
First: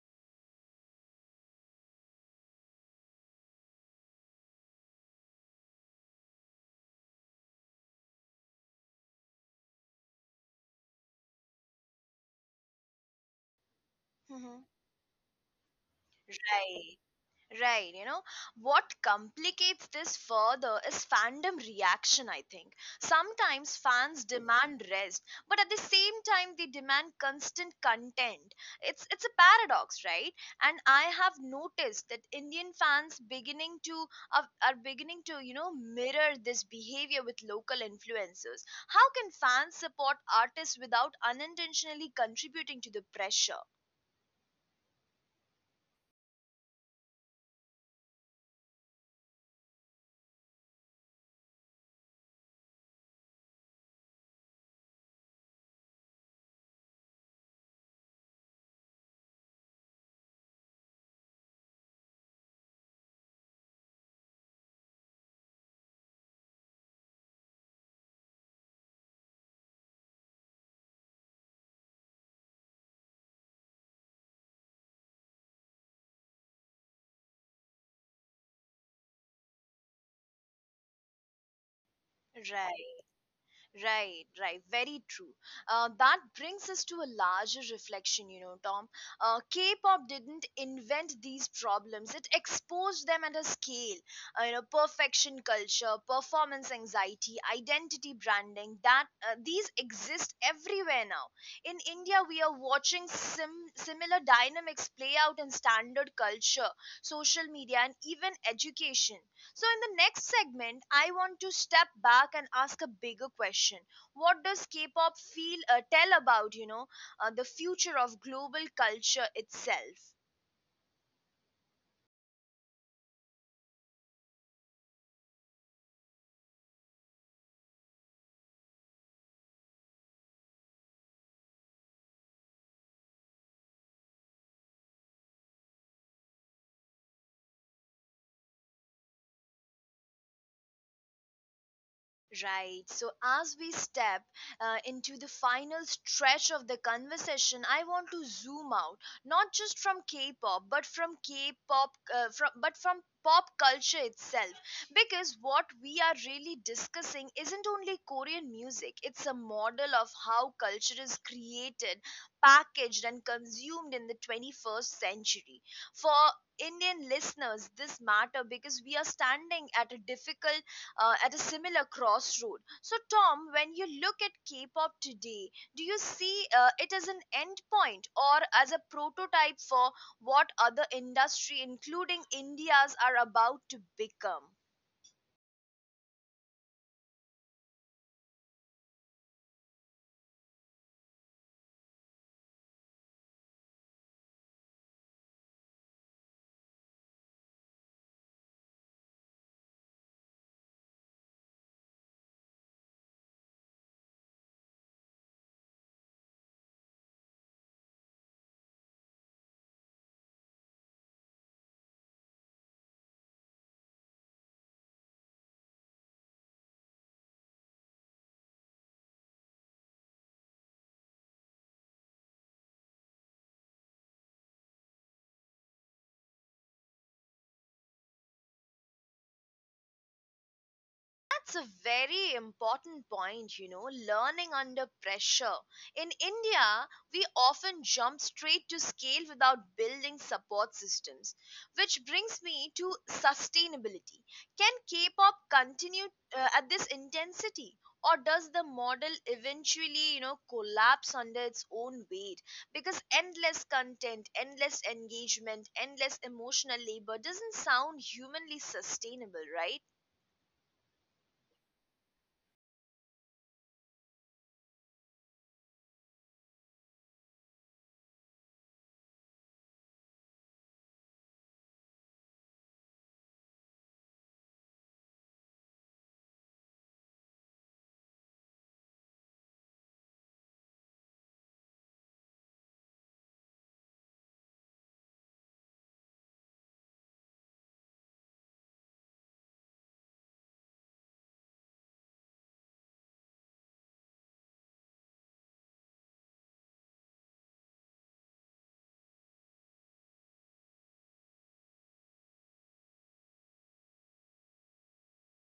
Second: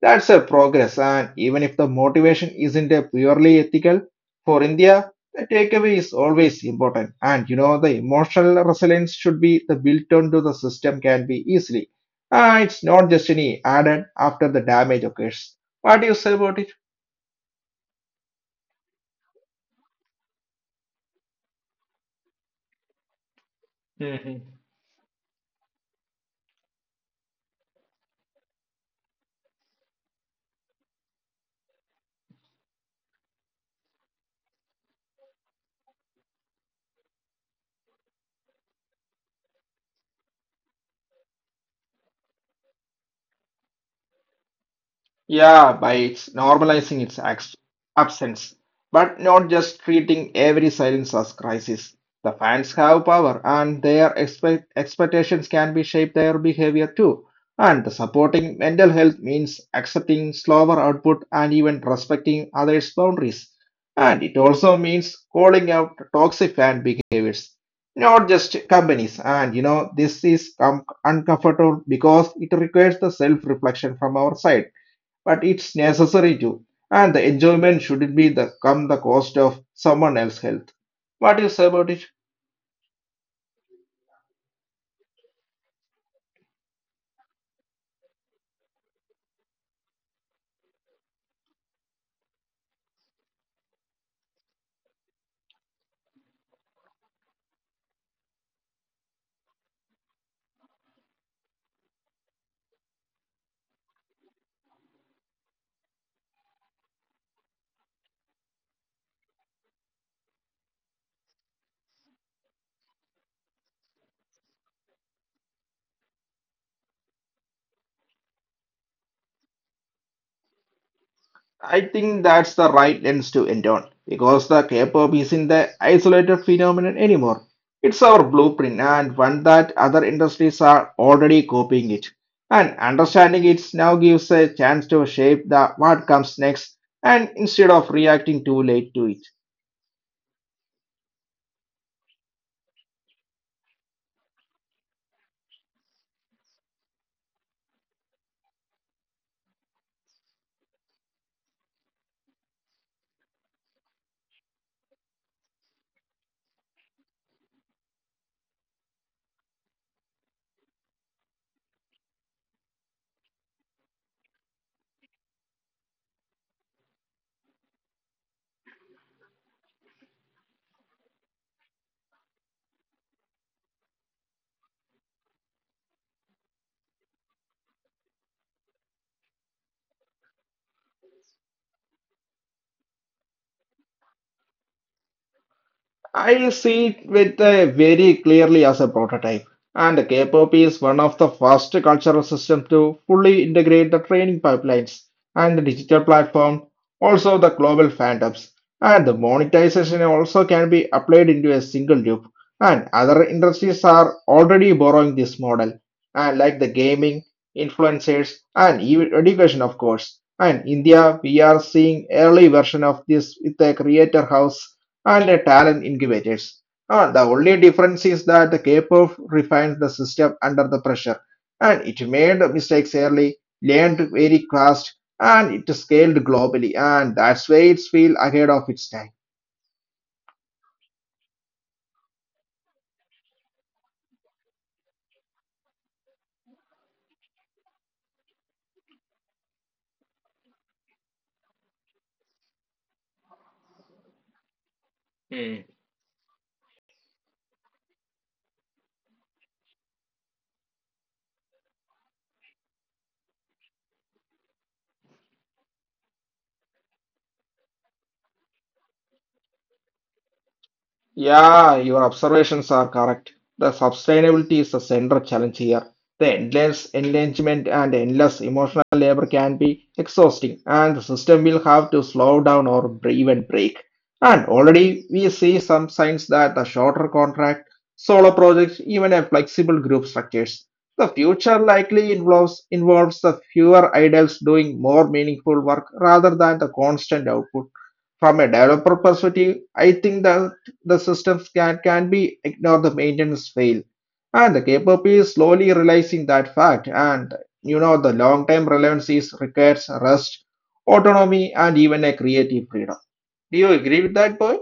That's a progress, and even if the motivation isn't a purely ethical, for India, the takeaway is always important, and you know, the emotional resilience should be the built onto the system can be easily. It's not just any added after the
Mhm.
damage occurs. What do you say about
Right. Right, you know, what complicates this further is fandom reaction, I think. Sometimes fans
it?
demand rest, but at the same time they demand constant content. It's a paradox, right? And I have noticed that Indian fans are beginning to, you know, mirror this behavior with local influencers. How can fans support artists without unintentionally contributing to the pressure?
Yeah, by its normalizing its absence, but not just treating every silence as crisis. The fans have power, and their expectations can be shape their behavior too. And the supporting mental health means accepting slower output and even respecting others' boundaries. And it also means calling out toxic fan behaviors, not just companies. And you know, this is uncomfortable because it requires the self-reflection from our side but it's necessary too. And the enjoyment shouldn't be the come the cost of someone else's health. What do you
Right.
say about it?
Right, right, very true. That brings us to a larger reflection, you know, Tom. K pop didn't invent these problems, it exposed them at a scale. You know, perfection culture, performance anxiety, identity branding, that these exist everywhere now. In India, we are watching similar dynamics play out in standard culture, social media, and even education. So, in the next segment, I want to step back and ask a bigger question. What does K-pop feel tell about, you know, the future of global culture itself?
I think that's the right lens to end on because the K-pop isn't the isolated phenomenon anymore. It's our blueprint and one that other industries are already copying it. And understanding it now gives a chance to shape the what comes next and instead of reacting too late to it.
Right. So, as we step into the final stretch of the conversation, I want to zoom out, not just from K-pop, but from K-pop, from but from pop culture itself, because what we are really discussing isn't only Korean music; it's a model of how culture is created, packaged, and consumed in the 21st century. For Indian listeners, this matter because we are standing at a difficult at a similar crossroad. So, Tom, when you look at K pop today, do you see it as an end point or as a prototype for what other industry, including India's, are about to become?
I see it with very clearly as a prototype, and K-pop is one of the first cultural systems to fully integrate the training pipelines and the digital platform, also the global fandoms, and the monetization also can be applied into a single loop. And other industries are already borrowing this model, and like the gaming, influencers, and even education, of course. And India, we are seeing early version of this with the Creator House and talent incubators. The only difference is that the K-pop refines the system under the pressure, and it made mistakes early, learned very fast, and it scaled globally, and that's why it's feel ahead of its time.
That's a very important point, you know, learning under pressure. In India, we often jump straight to scale without building support systems, which brings me to sustainability. Can K pop continue at this intensity? Or does the model eventually, you know, collapse under its own weight? Because endless content, endless engagement, endless emotional labor doesn't sound humanly sustainable, right?
Yeah, your observations are correct. The sustainability is the central challenge here. The endless engagement and endless emotional labor can be exhausting, and the system will have to slow down or even break. And already we see some signs that the shorter contract, solo projects, even a flexible group structures. The future likely involves the fewer idols doing more meaningful work rather than the constant output from a developer perspective, I think the systems can be ignore the maintenance fail. And the KPOP is slowly realizing that fact. And you know, the long term relevance is requires rest, autonomy, and even a creative freedom. Do you agree with that, boy?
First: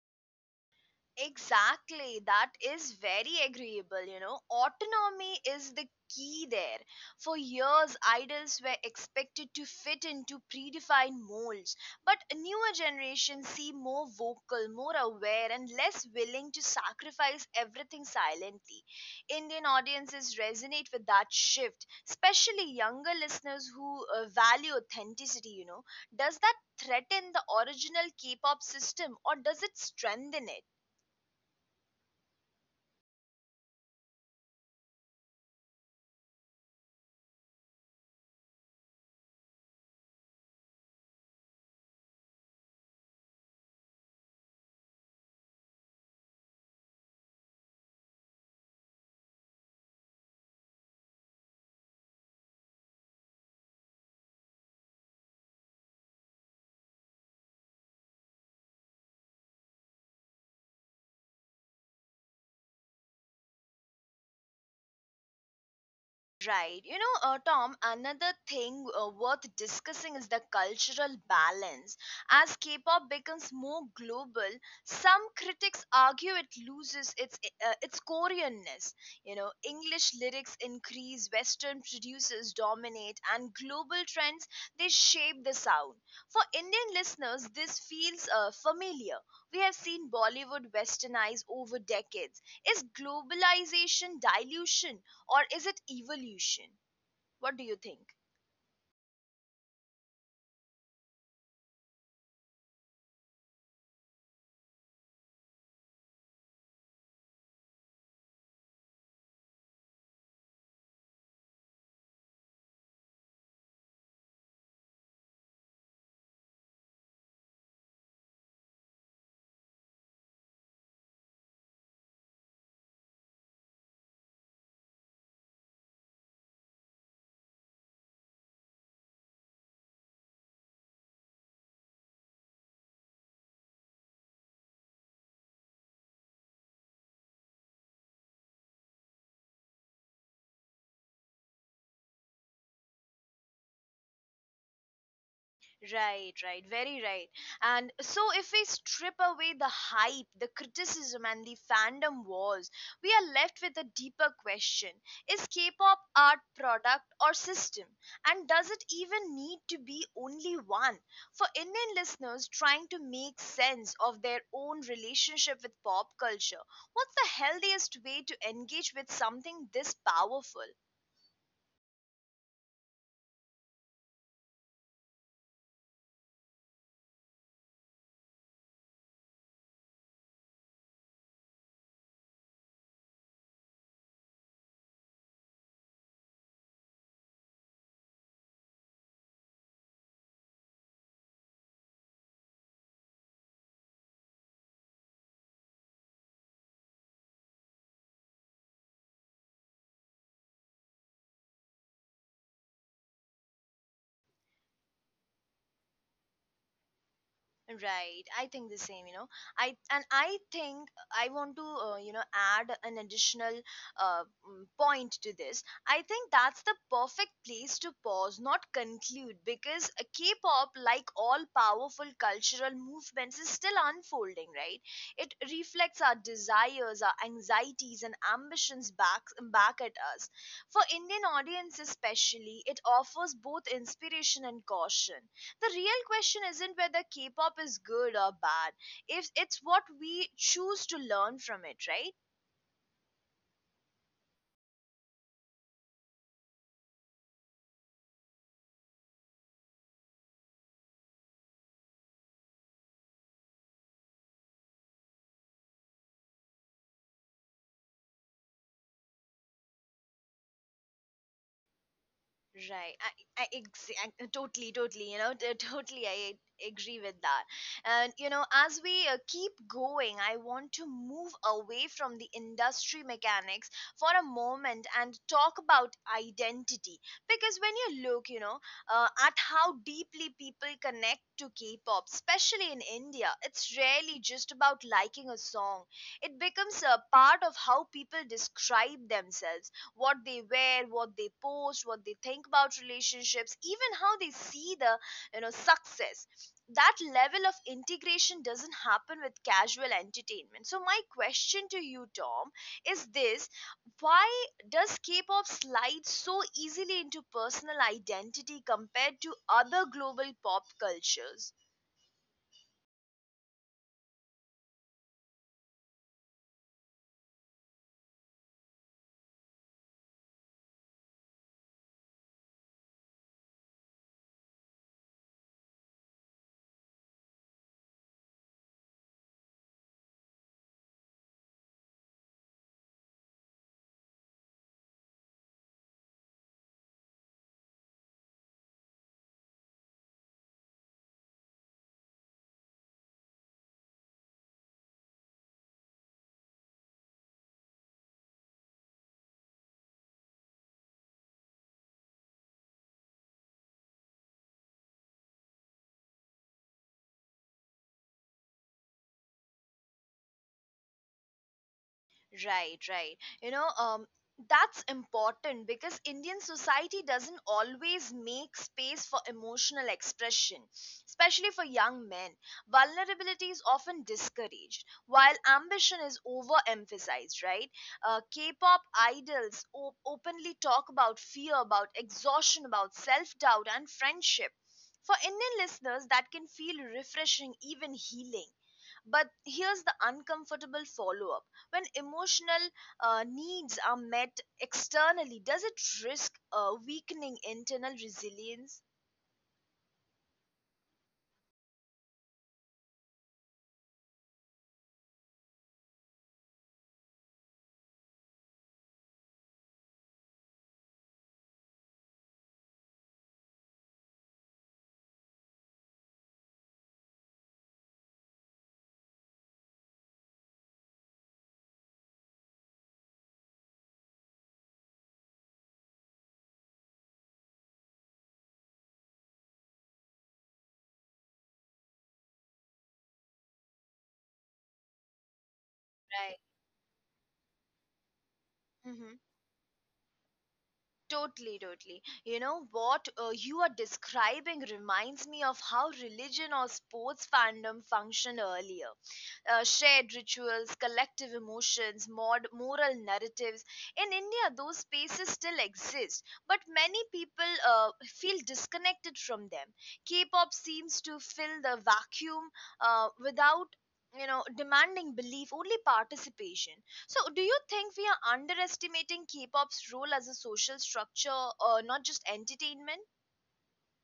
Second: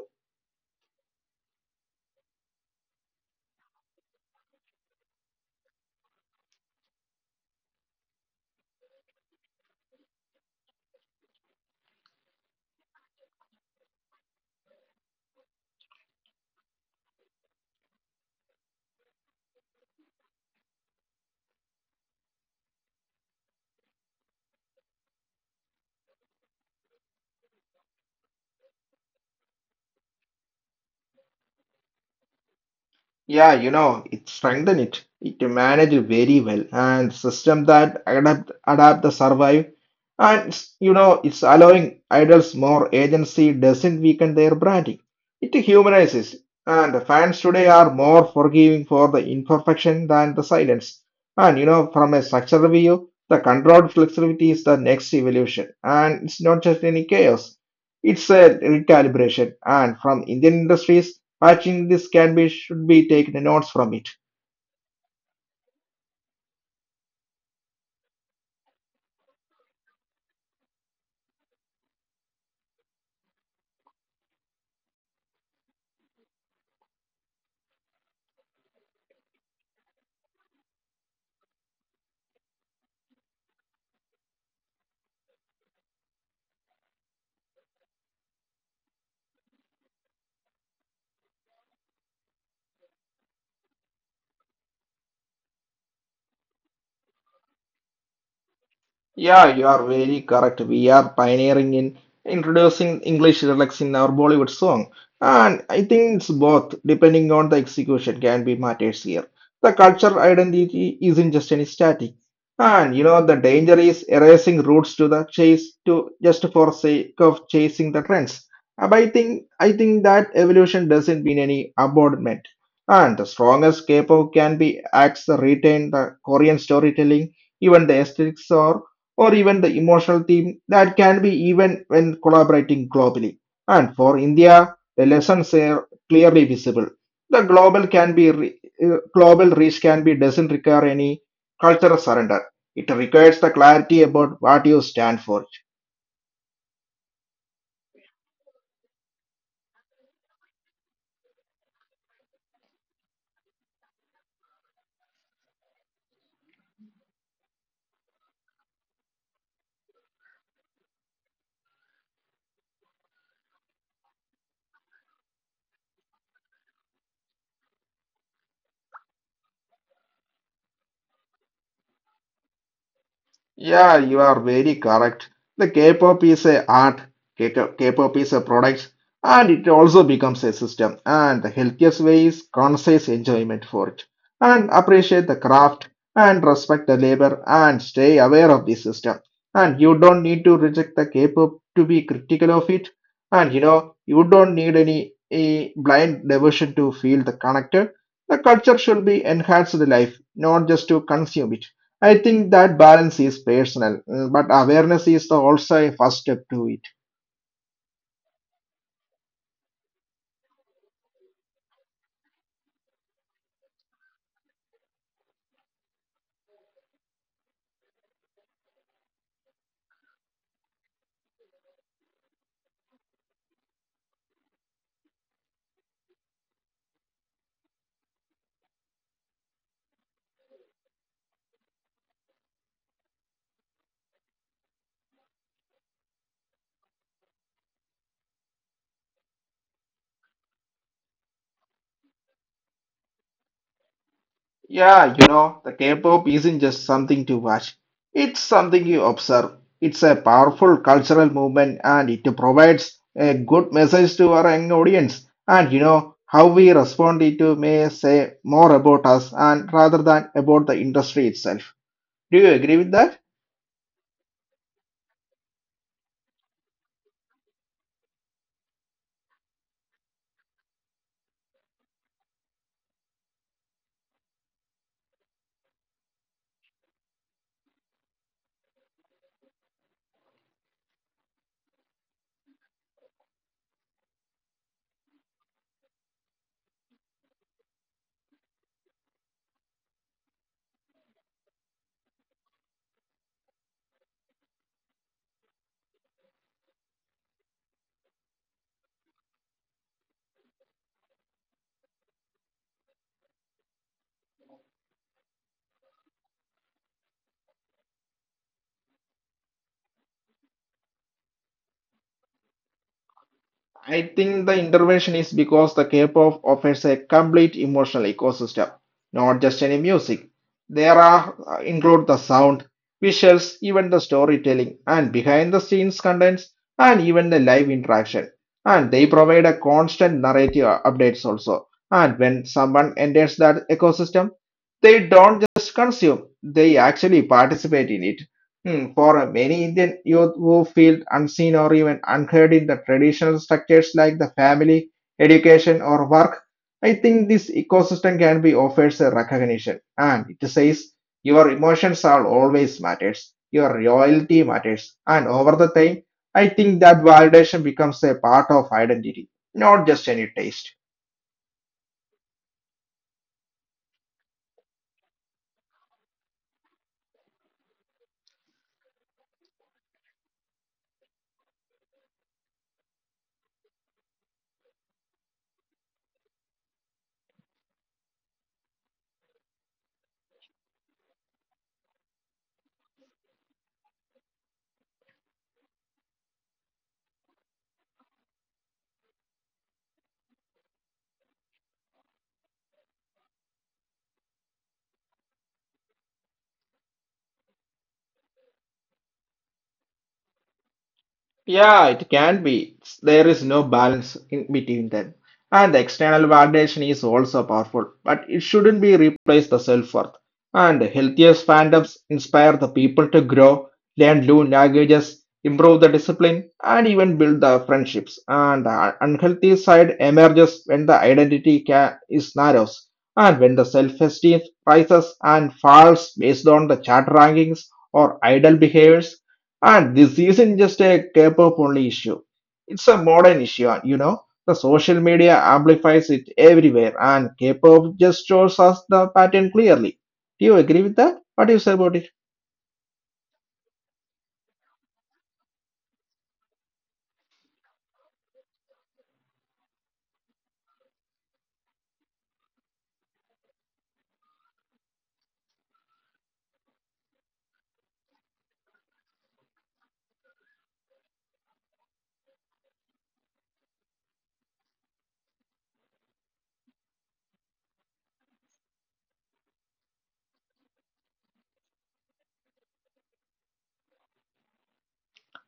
Exactly, that is very agreeable. You know, autonomy is the key there. For years, idols were expected to fit into predefined molds, but newer generations seem more vocal, more aware, and less willing to sacrifice everything silently. Indian audiences resonate with that shift, especially younger listeners who value authenticity. You know, does that threaten the original K pop system, or does it strengthen it?
Yeah, you know, it strengthen it. It manage very well and system that adapt the survive and you know it's allowing idols more agency doesn't weaken their branding. It humanizes and the fans today are more forgiving for the imperfection than the silence. And you know, from a structural view, the controlled flexibility is the next evolution, and it's not just any chaos. It's a recalibration, and from Indian industries, I think this can be should be taken notes from it.
Right. You know, Tom, another thing worth discussing is the cultural balance. As K pop becomes more global, some critics argue it loses its Koreanness. You know, English lyrics increase, Western producers dominate, and global trends they shape the sound. For Indian listeners, this feels familiar. We have seen Bollywood westernize over decades. Is globalization dilution, or is it evolution? What do you think?
Yeah, you are very correct. We are pioneering in introducing English lyrics in our Bollywood song. And I think it's both, depending on the execution, can be matters here. The cultural identity isn't just any static. And you know, the danger is erasing roots to the chase to just for sake of chasing the trends. But I think that evolution doesn't mean any abandonment. And the strongest K-pop can be acts retain the Korean storytelling, even the aesthetics or even the emotional theme that can be even when collaborating globally. And for India, the lessons are clearly visible. The global can be global reach can be doesn't require any cultural surrender. It requires the clarity about what you stand for.
Right, right, very right. And so, if we strip away the hype, the criticism, and the fandom wars, we are left with a deeper question. Is K pop art, product, or system? And does it even need to be only one? For Indian listeners trying to make sense of their own relationship with pop culture, what's the healthiest way to engage with something this powerful?
Yeah, you are very correct. The K-pop is a art, K- K-pop is a product, and it also becomes a system. And the healthiest way is conscious enjoyment for it, and appreciate the craft, and respect the labor, and stay aware of the system. And you don't need to reject the K-pop to be critical of it. And you know, you don't need any a blind devotion to feel the connected. The culture should be enhanced to the life, not just to consume it. I think that balance is personal, but awareness is the also a first step to it.
Right, I think the same, you know. I think I want to, you know, add an additional point to this. I think that's the perfect place to pause, not conclude, because K-pop, like all powerful cultural movements, is still unfolding. Right, it reflects our desires, our anxieties, and ambitions back at us. For Indian audience especially, it offers both inspiration and caution. The real question isn't whether K-pop is good or bad. If it's what we choose to learn from it, right?
Yeah, you know, the K-pop isn't just something to watch. It's something you observe. It's a powerful cultural movement, and it provides a good message to our young audience. And you know, how we respond it to may say more about us and rather than about the industry itself. Do you agree with that?
Right. I Exactly, totally, you know, <laughs> totally, I agree with that. And, you know, as we keep going, I want to move away from the industry mechanics for a moment and talk about identity. Because when you look, you know, at how deeply people connect to K pop, especially in India, it's rarely just about liking a song, it becomes a part of how people describe themselves, what they wear, what they post, what they think about relationships, even how they see the, you know, success. That level of integration doesn't happen with casual entertainment. So my question to you, Tom, is this: why does k-pop slide so easily into personal identity compared to other global pop cultures?
I think the intervention is because the K-pop offers a complete emotional ecosystem, not just any music. There are include the sound, visuals, even the storytelling, and behind the scenes contents, and even the live interaction. And they provide a constant narrative updates also. And when someone enters that ecosystem, they don't just consume; they actually participate in it. Hmm. For many Indian youth who feel unseen or even unheard in the traditional structures like the family, education, or work, I think this ecosystem can be offers a recognition. And it says your emotions are always matters, your loyalty matters, and over the time, I think that validation becomes a part of identity, not just any taste.
Right, right. You know, that's important because Indian society doesn't always make space for emotional expression, especially for young men. Vulnerability is often discouraged, while ambition is overemphasized, right? K pop idols openly talk about fear, about exhaustion, about self doubt, and friendship. For Indian listeners, that can feel refreshing, even healing. But here's the uncomfortable follow up, when emotional needs are met externally, does it risk weakening internal resilience?
Yeah, it can be. There is no balance in between them. And the external validation is also powerful, but it shouldn't be replaced the self-worth. And the healthiest fandoms inspire the people to grow, learn new languages, improve the discipline, and even build the friendships. And the unhealthy side emerges when the identity is narrows, and when the self-esteem rises and falls based on the chat rankings or idle behaviors, and this isn't just a K-pop only issue. It's a modern issue, and you know, the social media amplifies it everywhere, and
Right.
K-pop just shows us the pattern clearly. Do you
Mm-hmm.
agree with that? What do you say about it?
Totally, totally. What you are describing reminds me of how religion or sports fandom functioned earlier. Shared rituals, collective emotions, moral narratives. In India, those spaces still exist, but many people feel disconnected from them. K pop seems to fill the vacuum, without demanding belief, only participation. So do you think we are underestimating K-pop's role as a social structure or not just entertainment?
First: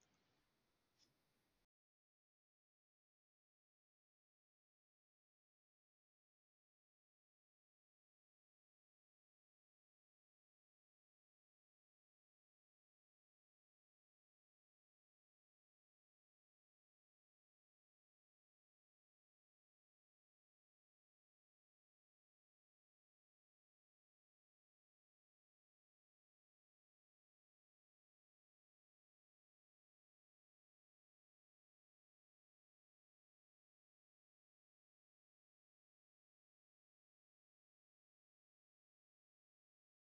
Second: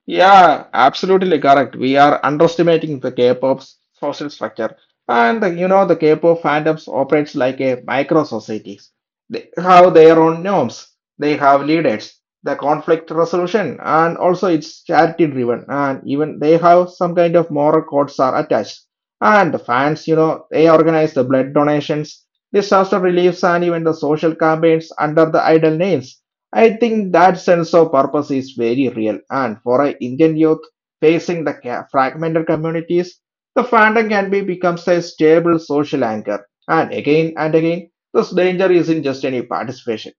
Yeah, absolutely correct. We are underestimating the K-pop's social structure. And you know, the K-pop fandoms operates like a micro societies. They have their own norms, they have leaders, the conflict resolution, and also it's charity driven. And even they have some kind of moral codes are attached. And the fans, you know, they organize the blood donations, disaster reliefs, and even the social campaigns under the idol names. I think that sense of purpose is very real, and for an Indian youth facing the fragmented communities, the fandom can be becomes a stable social anchor. And again, this danger isn't just any participation;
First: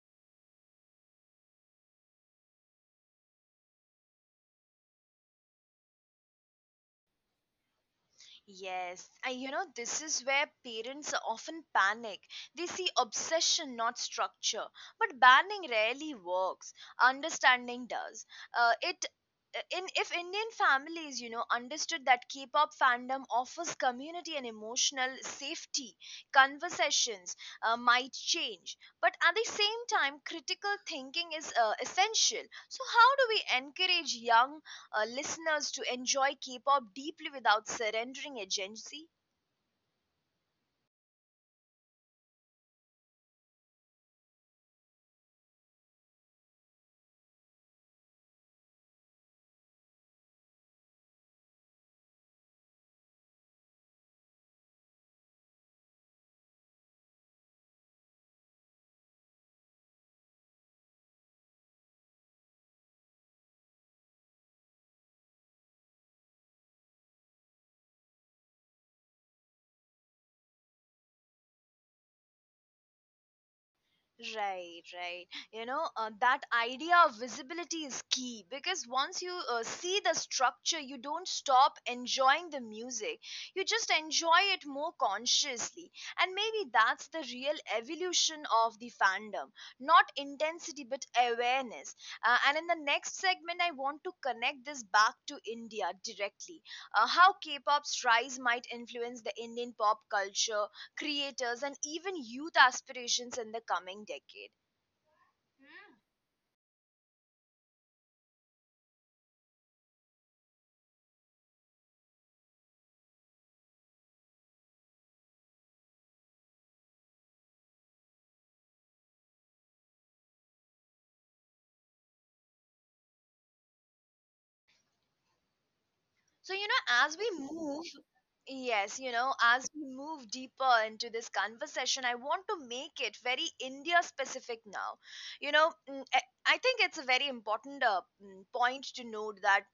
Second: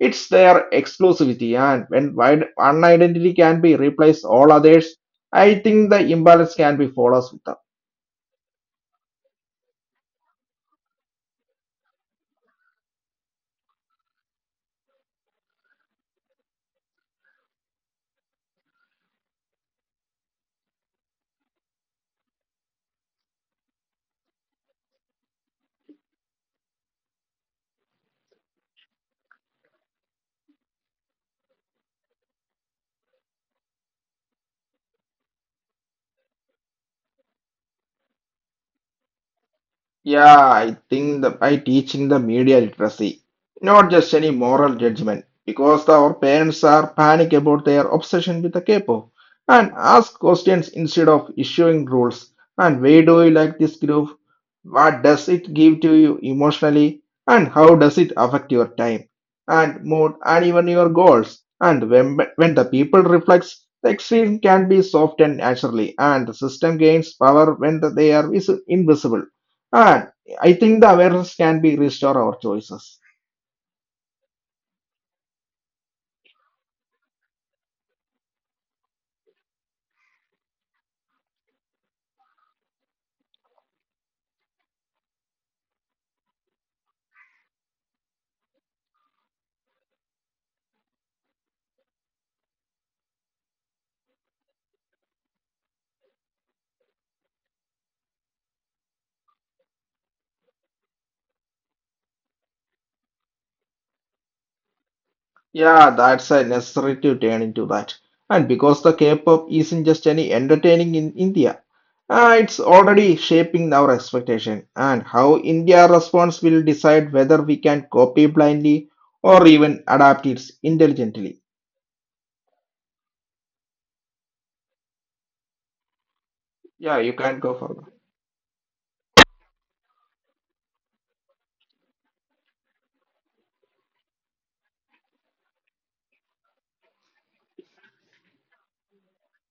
it's their exclusivity. And when wide, one identity can be replaced all others, I think the imbalance can be followed with them.
Yes, and you know, this is where parents often panic. They see obsession, not structure. But banning rarely works, understanding does. It in If Indian families, you know, understood that K-pop fandom offers community and emotional safety, conversations might change. But at the same time, critical thinking is essential. So how do we encourage young listeners to enjoy K pop deeply without surrendering agency?
Yeah, I think that by teaching the media literacy, not just any moral judgment, because our parents are panic about their obsession with the K-pop and ask questions instead of issuing rules. And why do you like this group? What does it give to you emotionally, and how does it affect your time and mood and even your goals? And when the people reflects, the extreme can be softened naturally, and the system gains power when they are invisible. And I think the awareness can be restore our choices.
Right, right. You know, that idea of visibility is key because once you see the structure, you don't stop enjoying the music. You just enjoy it more consciously. And maybe that's the real evolution of the fandom. Not intensity, but awareness. And in the next segment, I want to connect this back to India directly. How K pop's rise might influence the Indian pop culture, creators and even youth aspirations in the coming decade.
Yeah, that's a necessary to turn into that. And because the K-pop isn't just any entertaining in India, it's already shaping our expectation, and how India responds will decide whether we can copy blindly or even adapt it intelligently.
So you know as
Yeah,
we
you can go
move
further.
Yes, you know, as we move deeper into this conversation, I want to make it very India specific now. you know mm, i I think it's a very important, point to note that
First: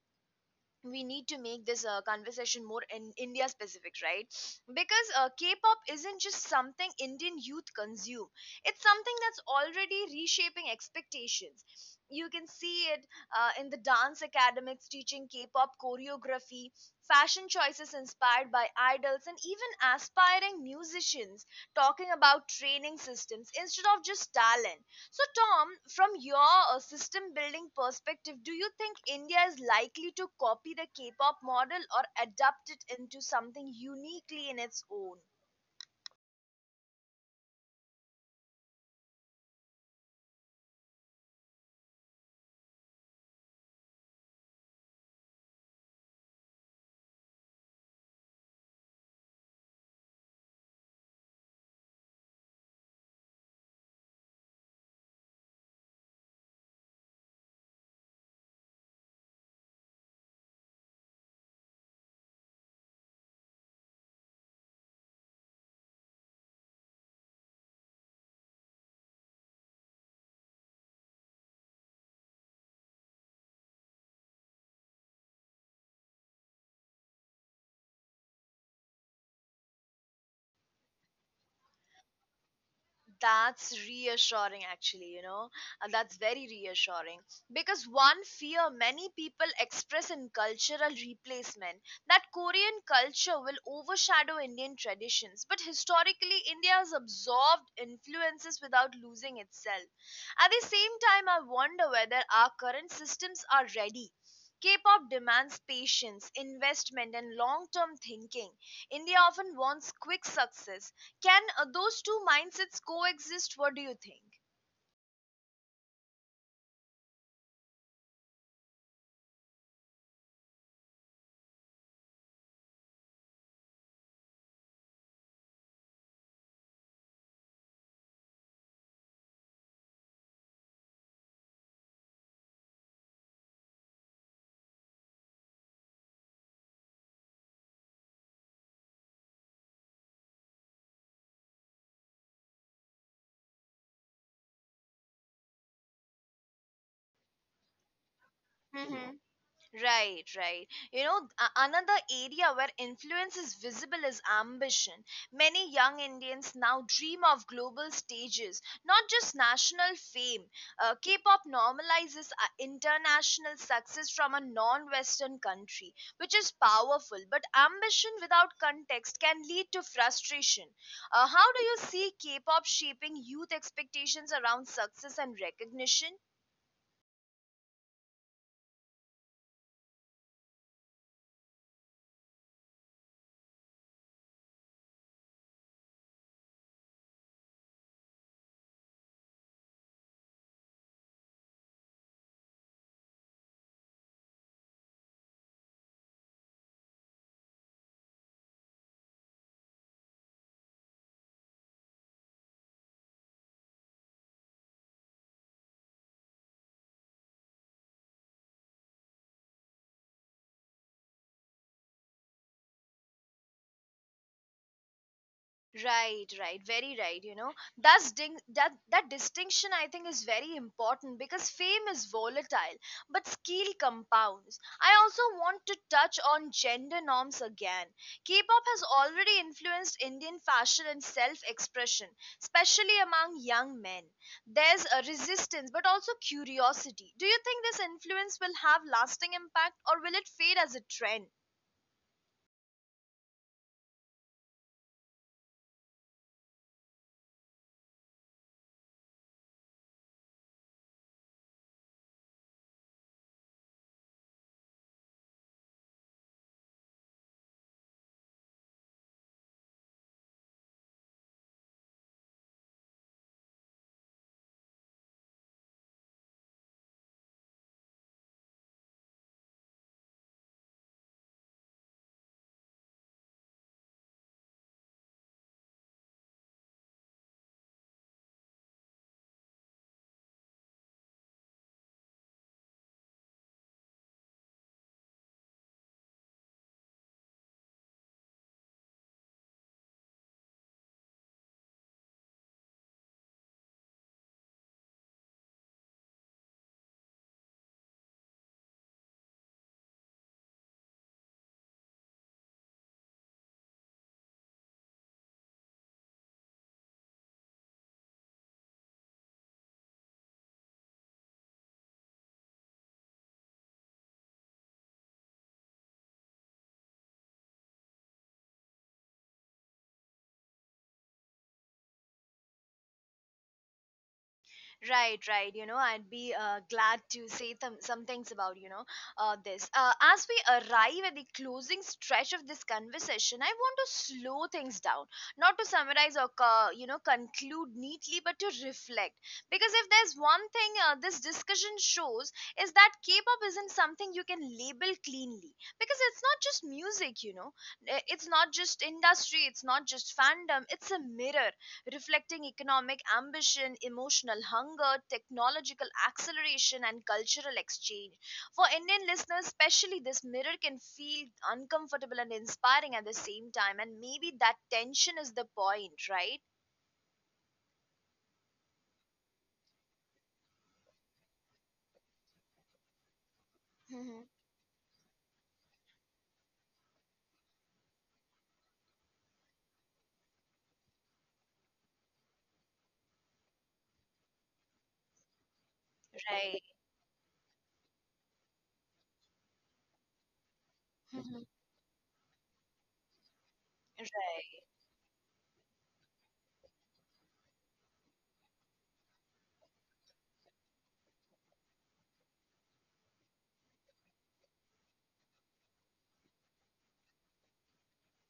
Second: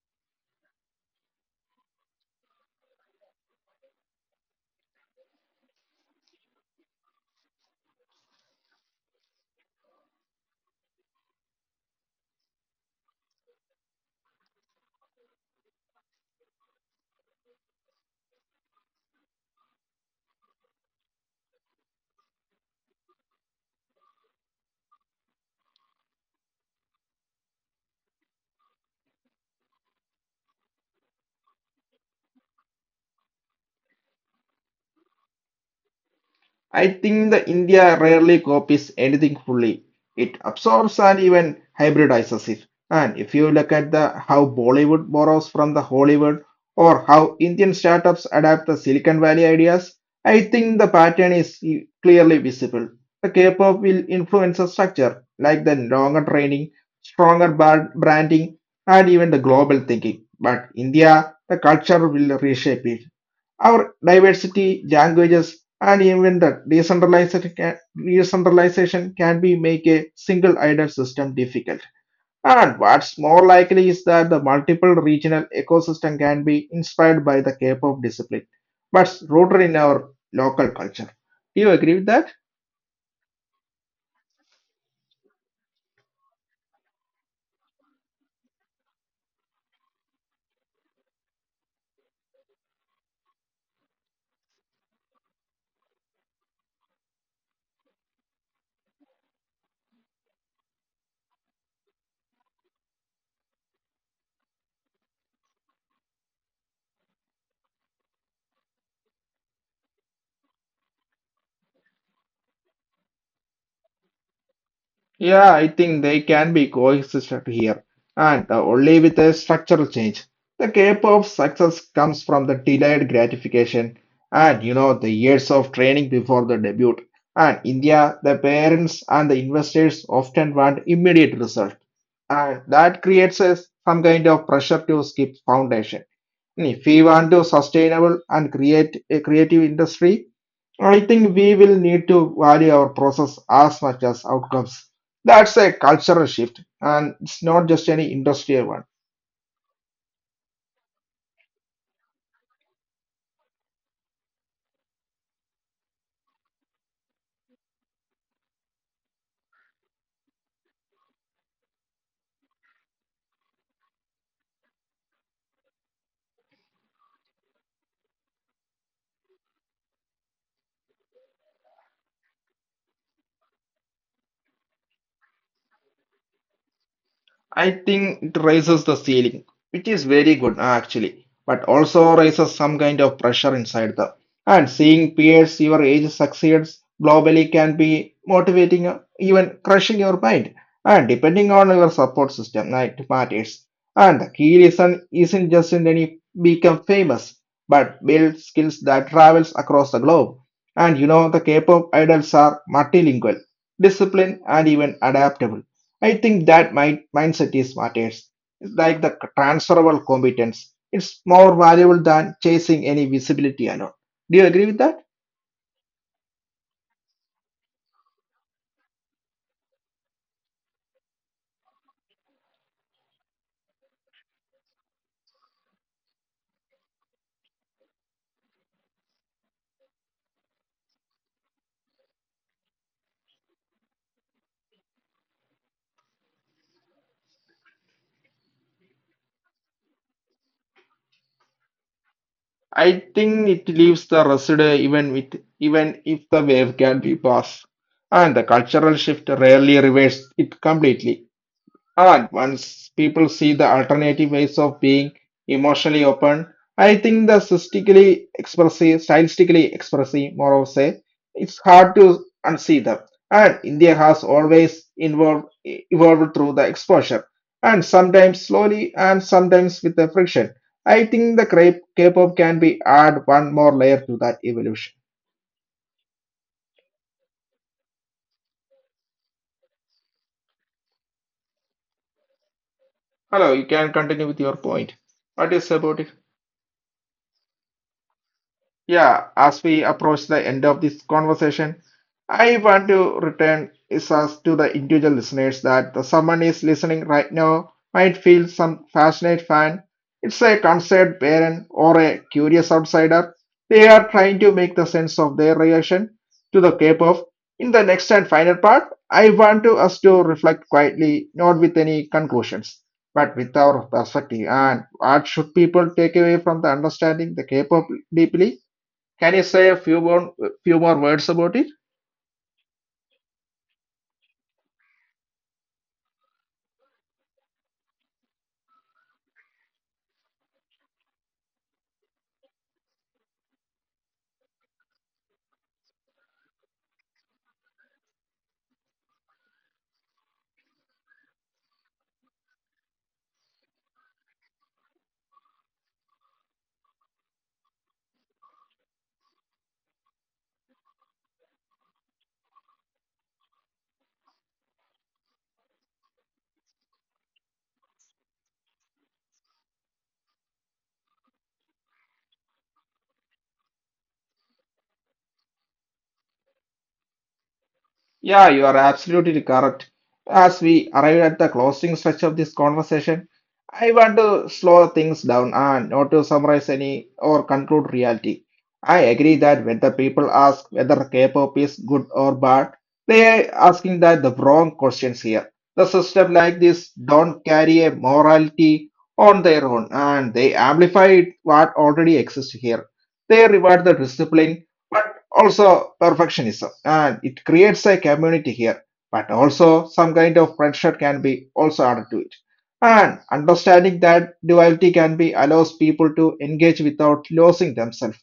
we need to make this conversation more in India specific, right? Because K-pop isn't just something Indian youth consume, it's something that's already reshaping expectations. You can see it in the dance academics teaching K-pop choreography, fashion choices inspired by idols, and even aspiring musicians talking about training systems instead of just talent. So, Tom, from your system building perspective, do you think India is likely to copy the K pop model or adapt it into something uniquely in its own?
I think the India rarely copies anything fully. It absorbs and even hybridizes it. And if you look at the how Bollywood borrows from the Hollywood or how Indian startups adapt the Silicon Valley ideas, I think the pattern is clearly visible. The K-pop will influence the structure, like the longer training, stronger branding, and even the global thinking. But India, the culture will reshape it. Our diversity, languages, and even the decentralization can be make a single idle system difficult. And what's more likely is that the multiple regional ecosystem can be inspired by the K-pop discipline, but rooted in our local culture. Do you agree with that?
That's reassuring, actually, you know. That's very reassuring. Because one fear many people express in cultural replacement, that Korean culture will overshadow Indian traditions. But historically, India has absorbed influences without losing itself. At the same time, I wonder whether our current systems are ready. K pop demands patience, investment, and long term thinking. India often wants quick success. Can those two mindsets coexist? What do you think?
Yeah, I think they can be coexisted here, and only with a structural change. The K-pop success comes from the delayed gratification, and you know the years of training before the debut. And India, the parents and the investors often want immediate result, and that creates a, some kind of pressure to skip foundation. And if we want to sustainable and create a creative industry, I think we will need to value our process as much as outcomes. That's a cultural shift, and it's not just any industrial one.
Hmm. Right, right. You know, another area where influence is visible is ambition. Many young Indians now dream of global stages, not just national fame. K pop normalizes international success from a non Western country, which is powerful, but ambition without context can lead to frustration. How do you see K pop shaping youth expectations around success and recognition?
I think it raises the ceiling, which is very good actually, but also raises some kind of pressure inside the. And seeing peers your age succeeds globally can be motivating, even crushing your mind. And depending on your support system, it matters. And the key reason isn't just in any become famous, but build skills that travels across the globe. And you know the K-pop idols are multilingual, disciplined, and even adaptable. I think that mindset is matters. It's like the transferable competence. It's more valuable than chasing any visibility alone. Do you agree with that?
Right, right, very right. You know, that's ding that that distinction I think is very important because fame is volatile, but skill compounds. I also want to touch on gender norms again. K-pop has already influenced Indian fashion and self-expression, especially among young men. There's a resistance, but also curiosity. Do you think this influence will have lasting impact, or will it fade as a trend?
I think it leaves the residue even with even if the wave can be passed. And the cultural shift rarely reverses it completely. Ah, once people see the alternative ways of being emotionally open, I think the stylistically expressive, more of say, it's hard to unsee them. And India has always involved, evolved through the exposure, and sometimes slowly, and sometimes with the friction. I think the K-pop can be add one more layer to that evolution. Hello, you can continue with your point. What is about it? Yeah, as we approach the end of this conversation, I want to return is us to the individual listeners that the someone is listening right now might feel some passionate fan. It's a concerned parent or a curious outsider. They are trying to make the sense of their reaction to the K-pop. In the next and final part, I want to us to reflect quietly, not with any conclusions, but with our perspective and what should people take away from the understanding the K-pop deeply. Can you say a few more words about it?
Right, right. You know, I'd be glad to say some things about, you know, this. As we arrive at the closing stretch of this conversation, I want to slow things down, not to summarize or conclude neatly, but to reflect. Because if there's one thing this discussion shows is that K-pop isn't something you can label cleanly. Because it's not just music, you know. It's not just industry. It's not just fandom. It's a mirror, reflecting economic ambition, emotional hunger, technological acceleration, and cultural exchange. For Indian listeners, especially, this mirror can feel uncomfortable and inspiring at the same time. And maybe that tension is the point, right?
Yeah, you are absolutely correct. As we arrive at the closing stretch of this conversation, I
Mm-hmm.
want to slow things down and not to summarize any or conclude reality. I agree that when the people ask whether K-pop is good or bad, they are asking that the wrong questions here. The system
Right.
like this don't carry a morality on their own, and they
Mm-hmm.
amplify what already exists here. They reward the
Right.
discipline also perfectionism, and it creates a community here, but also some kind of pressure can be also added to it, and understanding that duality can be allows people to engage without losing themselves.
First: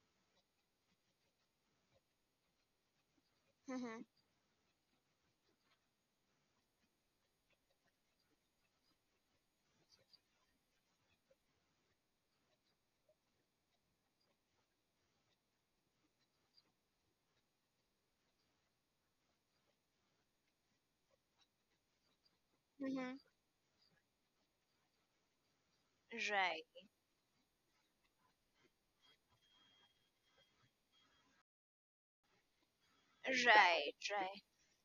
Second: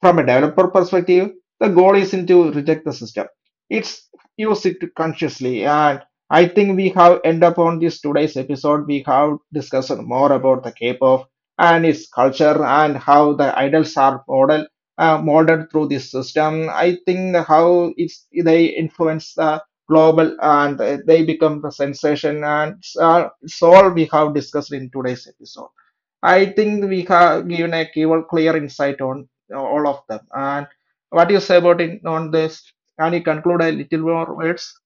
From a developer perspective, the goal isn't to reject the system.
Mm-hmm.
It's use it consciously. And I think we have end up on this today's episode. We have discussed more about the K-pop and its culture and how the idols are modeled, molded through this system. I think how it's they influence the global and they become the sensation, and
Mm-hmm.
it's all we have discussed in today's episode. I
Right.
think we have given a keyword clear insight on all of them. And what do you say about it on this? Can you conclude a
Right.
little more
Right.
words?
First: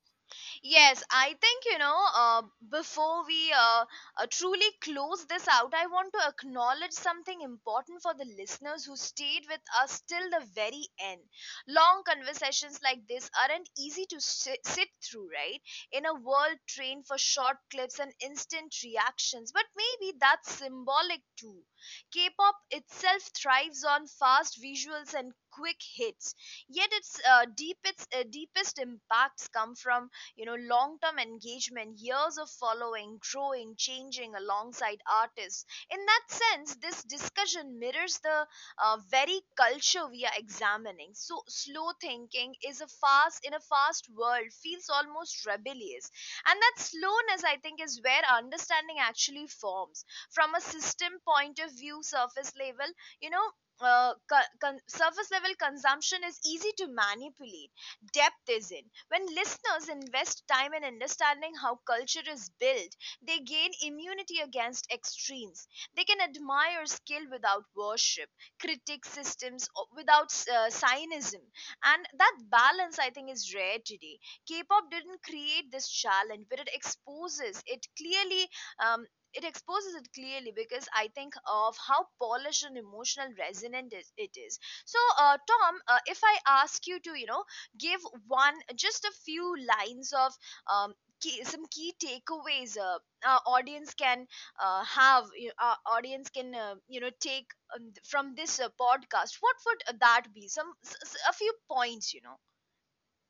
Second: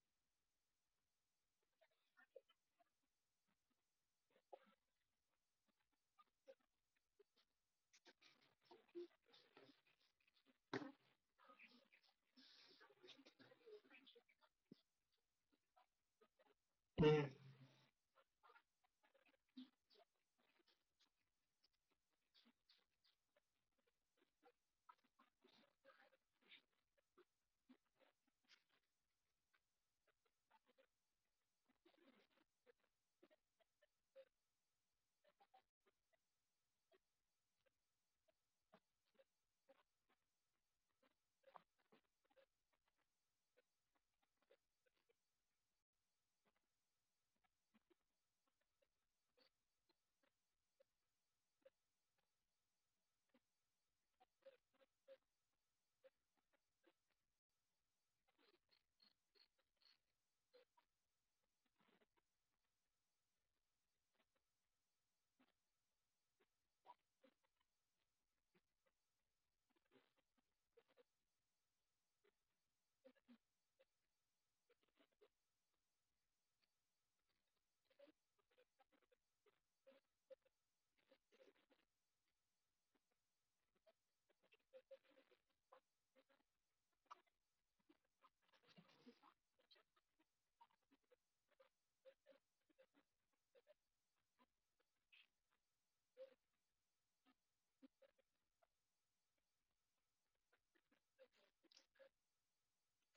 Yes, I think, you know, before we truly close this out, I want to acknowledge something important for the listeners who stayed with us till the very end. Long conversations like this aren't easy to sit through, right? In a world trained for short clips and instant reactions, but maybe that's symbolic too. K pop itself thrives on fast visuals and quick hits, yet its deepest impacts come from, long term engagement, years of following, growing, changing alongside artists. In that sense, this discussion mirrors the very culture we are examining. So slow thinking is a fast world feels almost rebellious, and that slowness, I think, is where understanding actually forms. From a system point of view, you know surface level consumption is easy to manipulate, depth is in. When listeners invest time in understanding how culture is built, they gain immunity against extremes. They can admire skill without worship, critique systems without cynism. And that balance, I think, is rare today. K pop didn't create this challenge, but it exposes it clearly. Um, it exposes it clearly because I think of how polished and emotional resonant it is. So, Tom, if I ask you to, you know, give one, just a few lines of, um, key, some key takeaways, our audience can our audience can take, from this podcast, what would that be? Some a few points, you know,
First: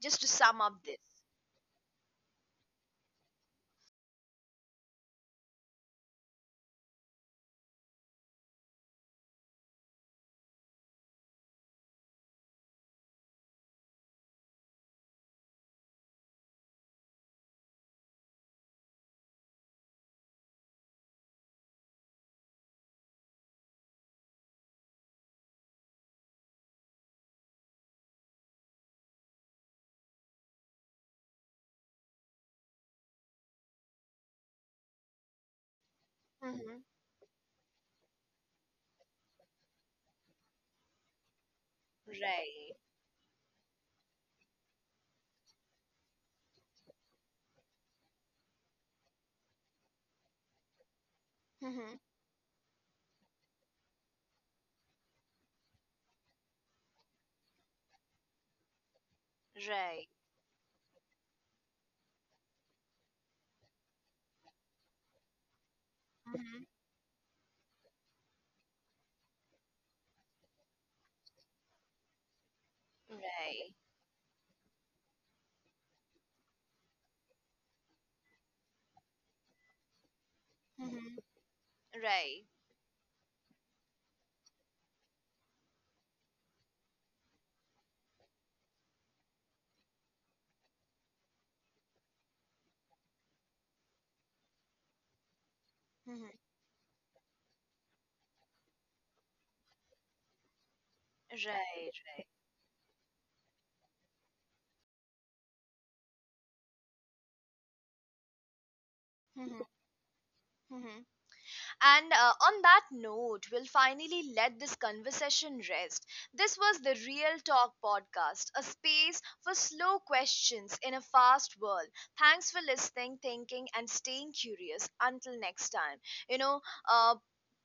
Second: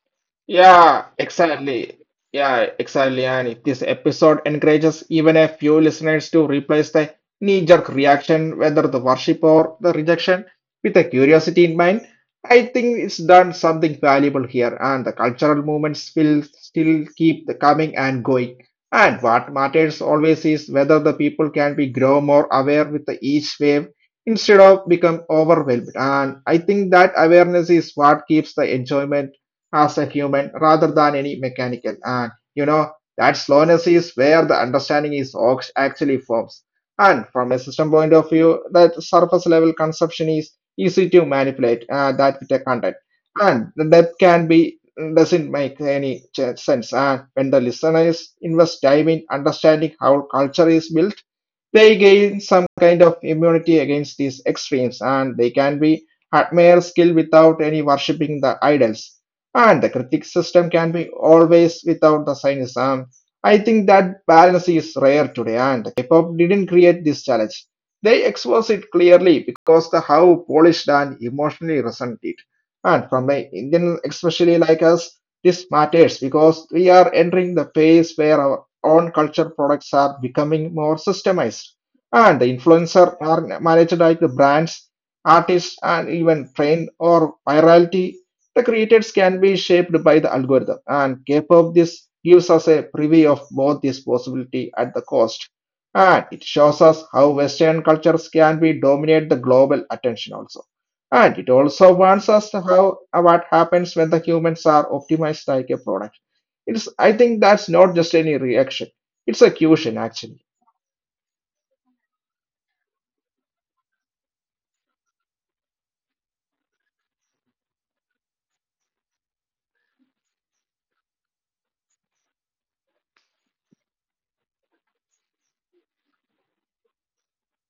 just to sum up this.
Yeah, exactly. Yeah, exactly. And if this episode encourages even a few listeners to replace the knee-jerk reaction, whether the worship or the rejection, with a curiosity in mind, I think it's done something valuable here. And the cultural movements will still keep the coming and going. And what matters always is whether the people can be grow more aware with the each wave instead of become overwhelmed. And I think that awareness is what keeps the enjoyment as a human rather than any mechanical. And you know, that slowness is where the understanding is actually forms.
Hmm.
And from a system point of view, that surface level conception is easy to manipulate that with a
Right.
content. And the depth can be doesn't make any sense. And when the listener is invest time in understanding how culture is built, they
Hmm.
gain some kind of immunity against these extremes, and they can be admire skill without any worshipping the idols. And the
Right.
critic system can be always without the cynicism. I think that balance is rare today, and K-pop didn't
Hmm.
create this challenge. They expose it clearly because the how polished and emotionally resonant it. And from an
Right.
Indian, especially like us, this matters because we are entering the phase where our own culture products are becoming more
Hmm.
systemized,
Right.
and the influencer are managed like the brands, artists, and even trend or virality. The creators can be shaped by the algorithm, and K-pop this gives us a preview of both this possibility at the cost,
Hmm.
and it shows us how Western cultures can be dominate the global attention also. And it also warns us how what happens when the humans are optimized like a product, it's I think that's not just any reaction. It's a
Right.
cushion actually.
Hmm. And on that note, we'll finally let this conversation rest. This was the Real Talk podcast, a space for slow questions in a fast world. Thanks for listening, thinking, and staying curious. Until next time, you know, uh,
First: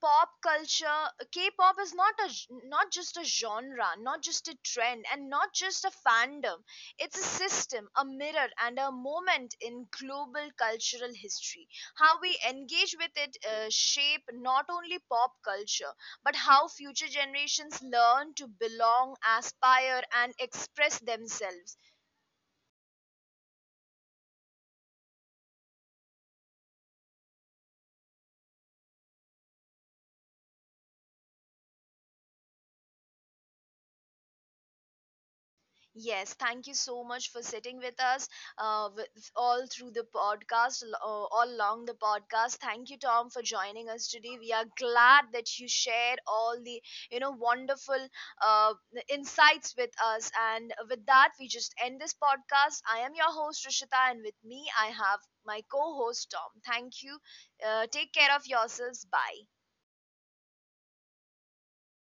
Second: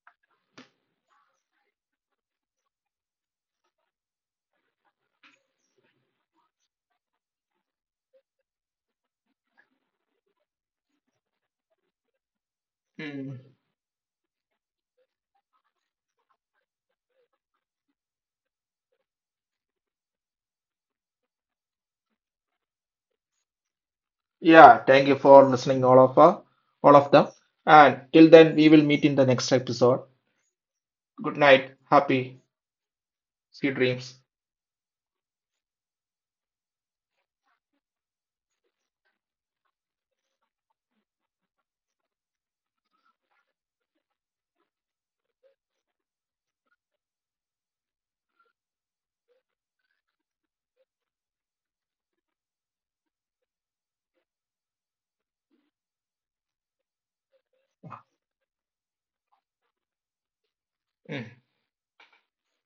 pop culture K-pop is not just a genre, not just a trend, and not just a fandom. It's a system, a mirror, and a moment in global cultural history. How we engage with it
Mm.
shape not only pop culture, but how future generations learn to belong, aspire, and express themselves.
Yeah, thank you for listening all of them. And till then we will meet in the next episode. Good night. Happy sea dreams.
Yes, thank you so much for sitting with us, uh, with, all through the podcast, all along the podcast. Thank you, Tom, for joining us today. We are glad that you shared all the, wonderful uh, insights with us. And with that, we just end this podcast. I am your host Rishita, and with me, I have my co-host Tom. Thank you. Take care of yourselves. Bye.
Mm.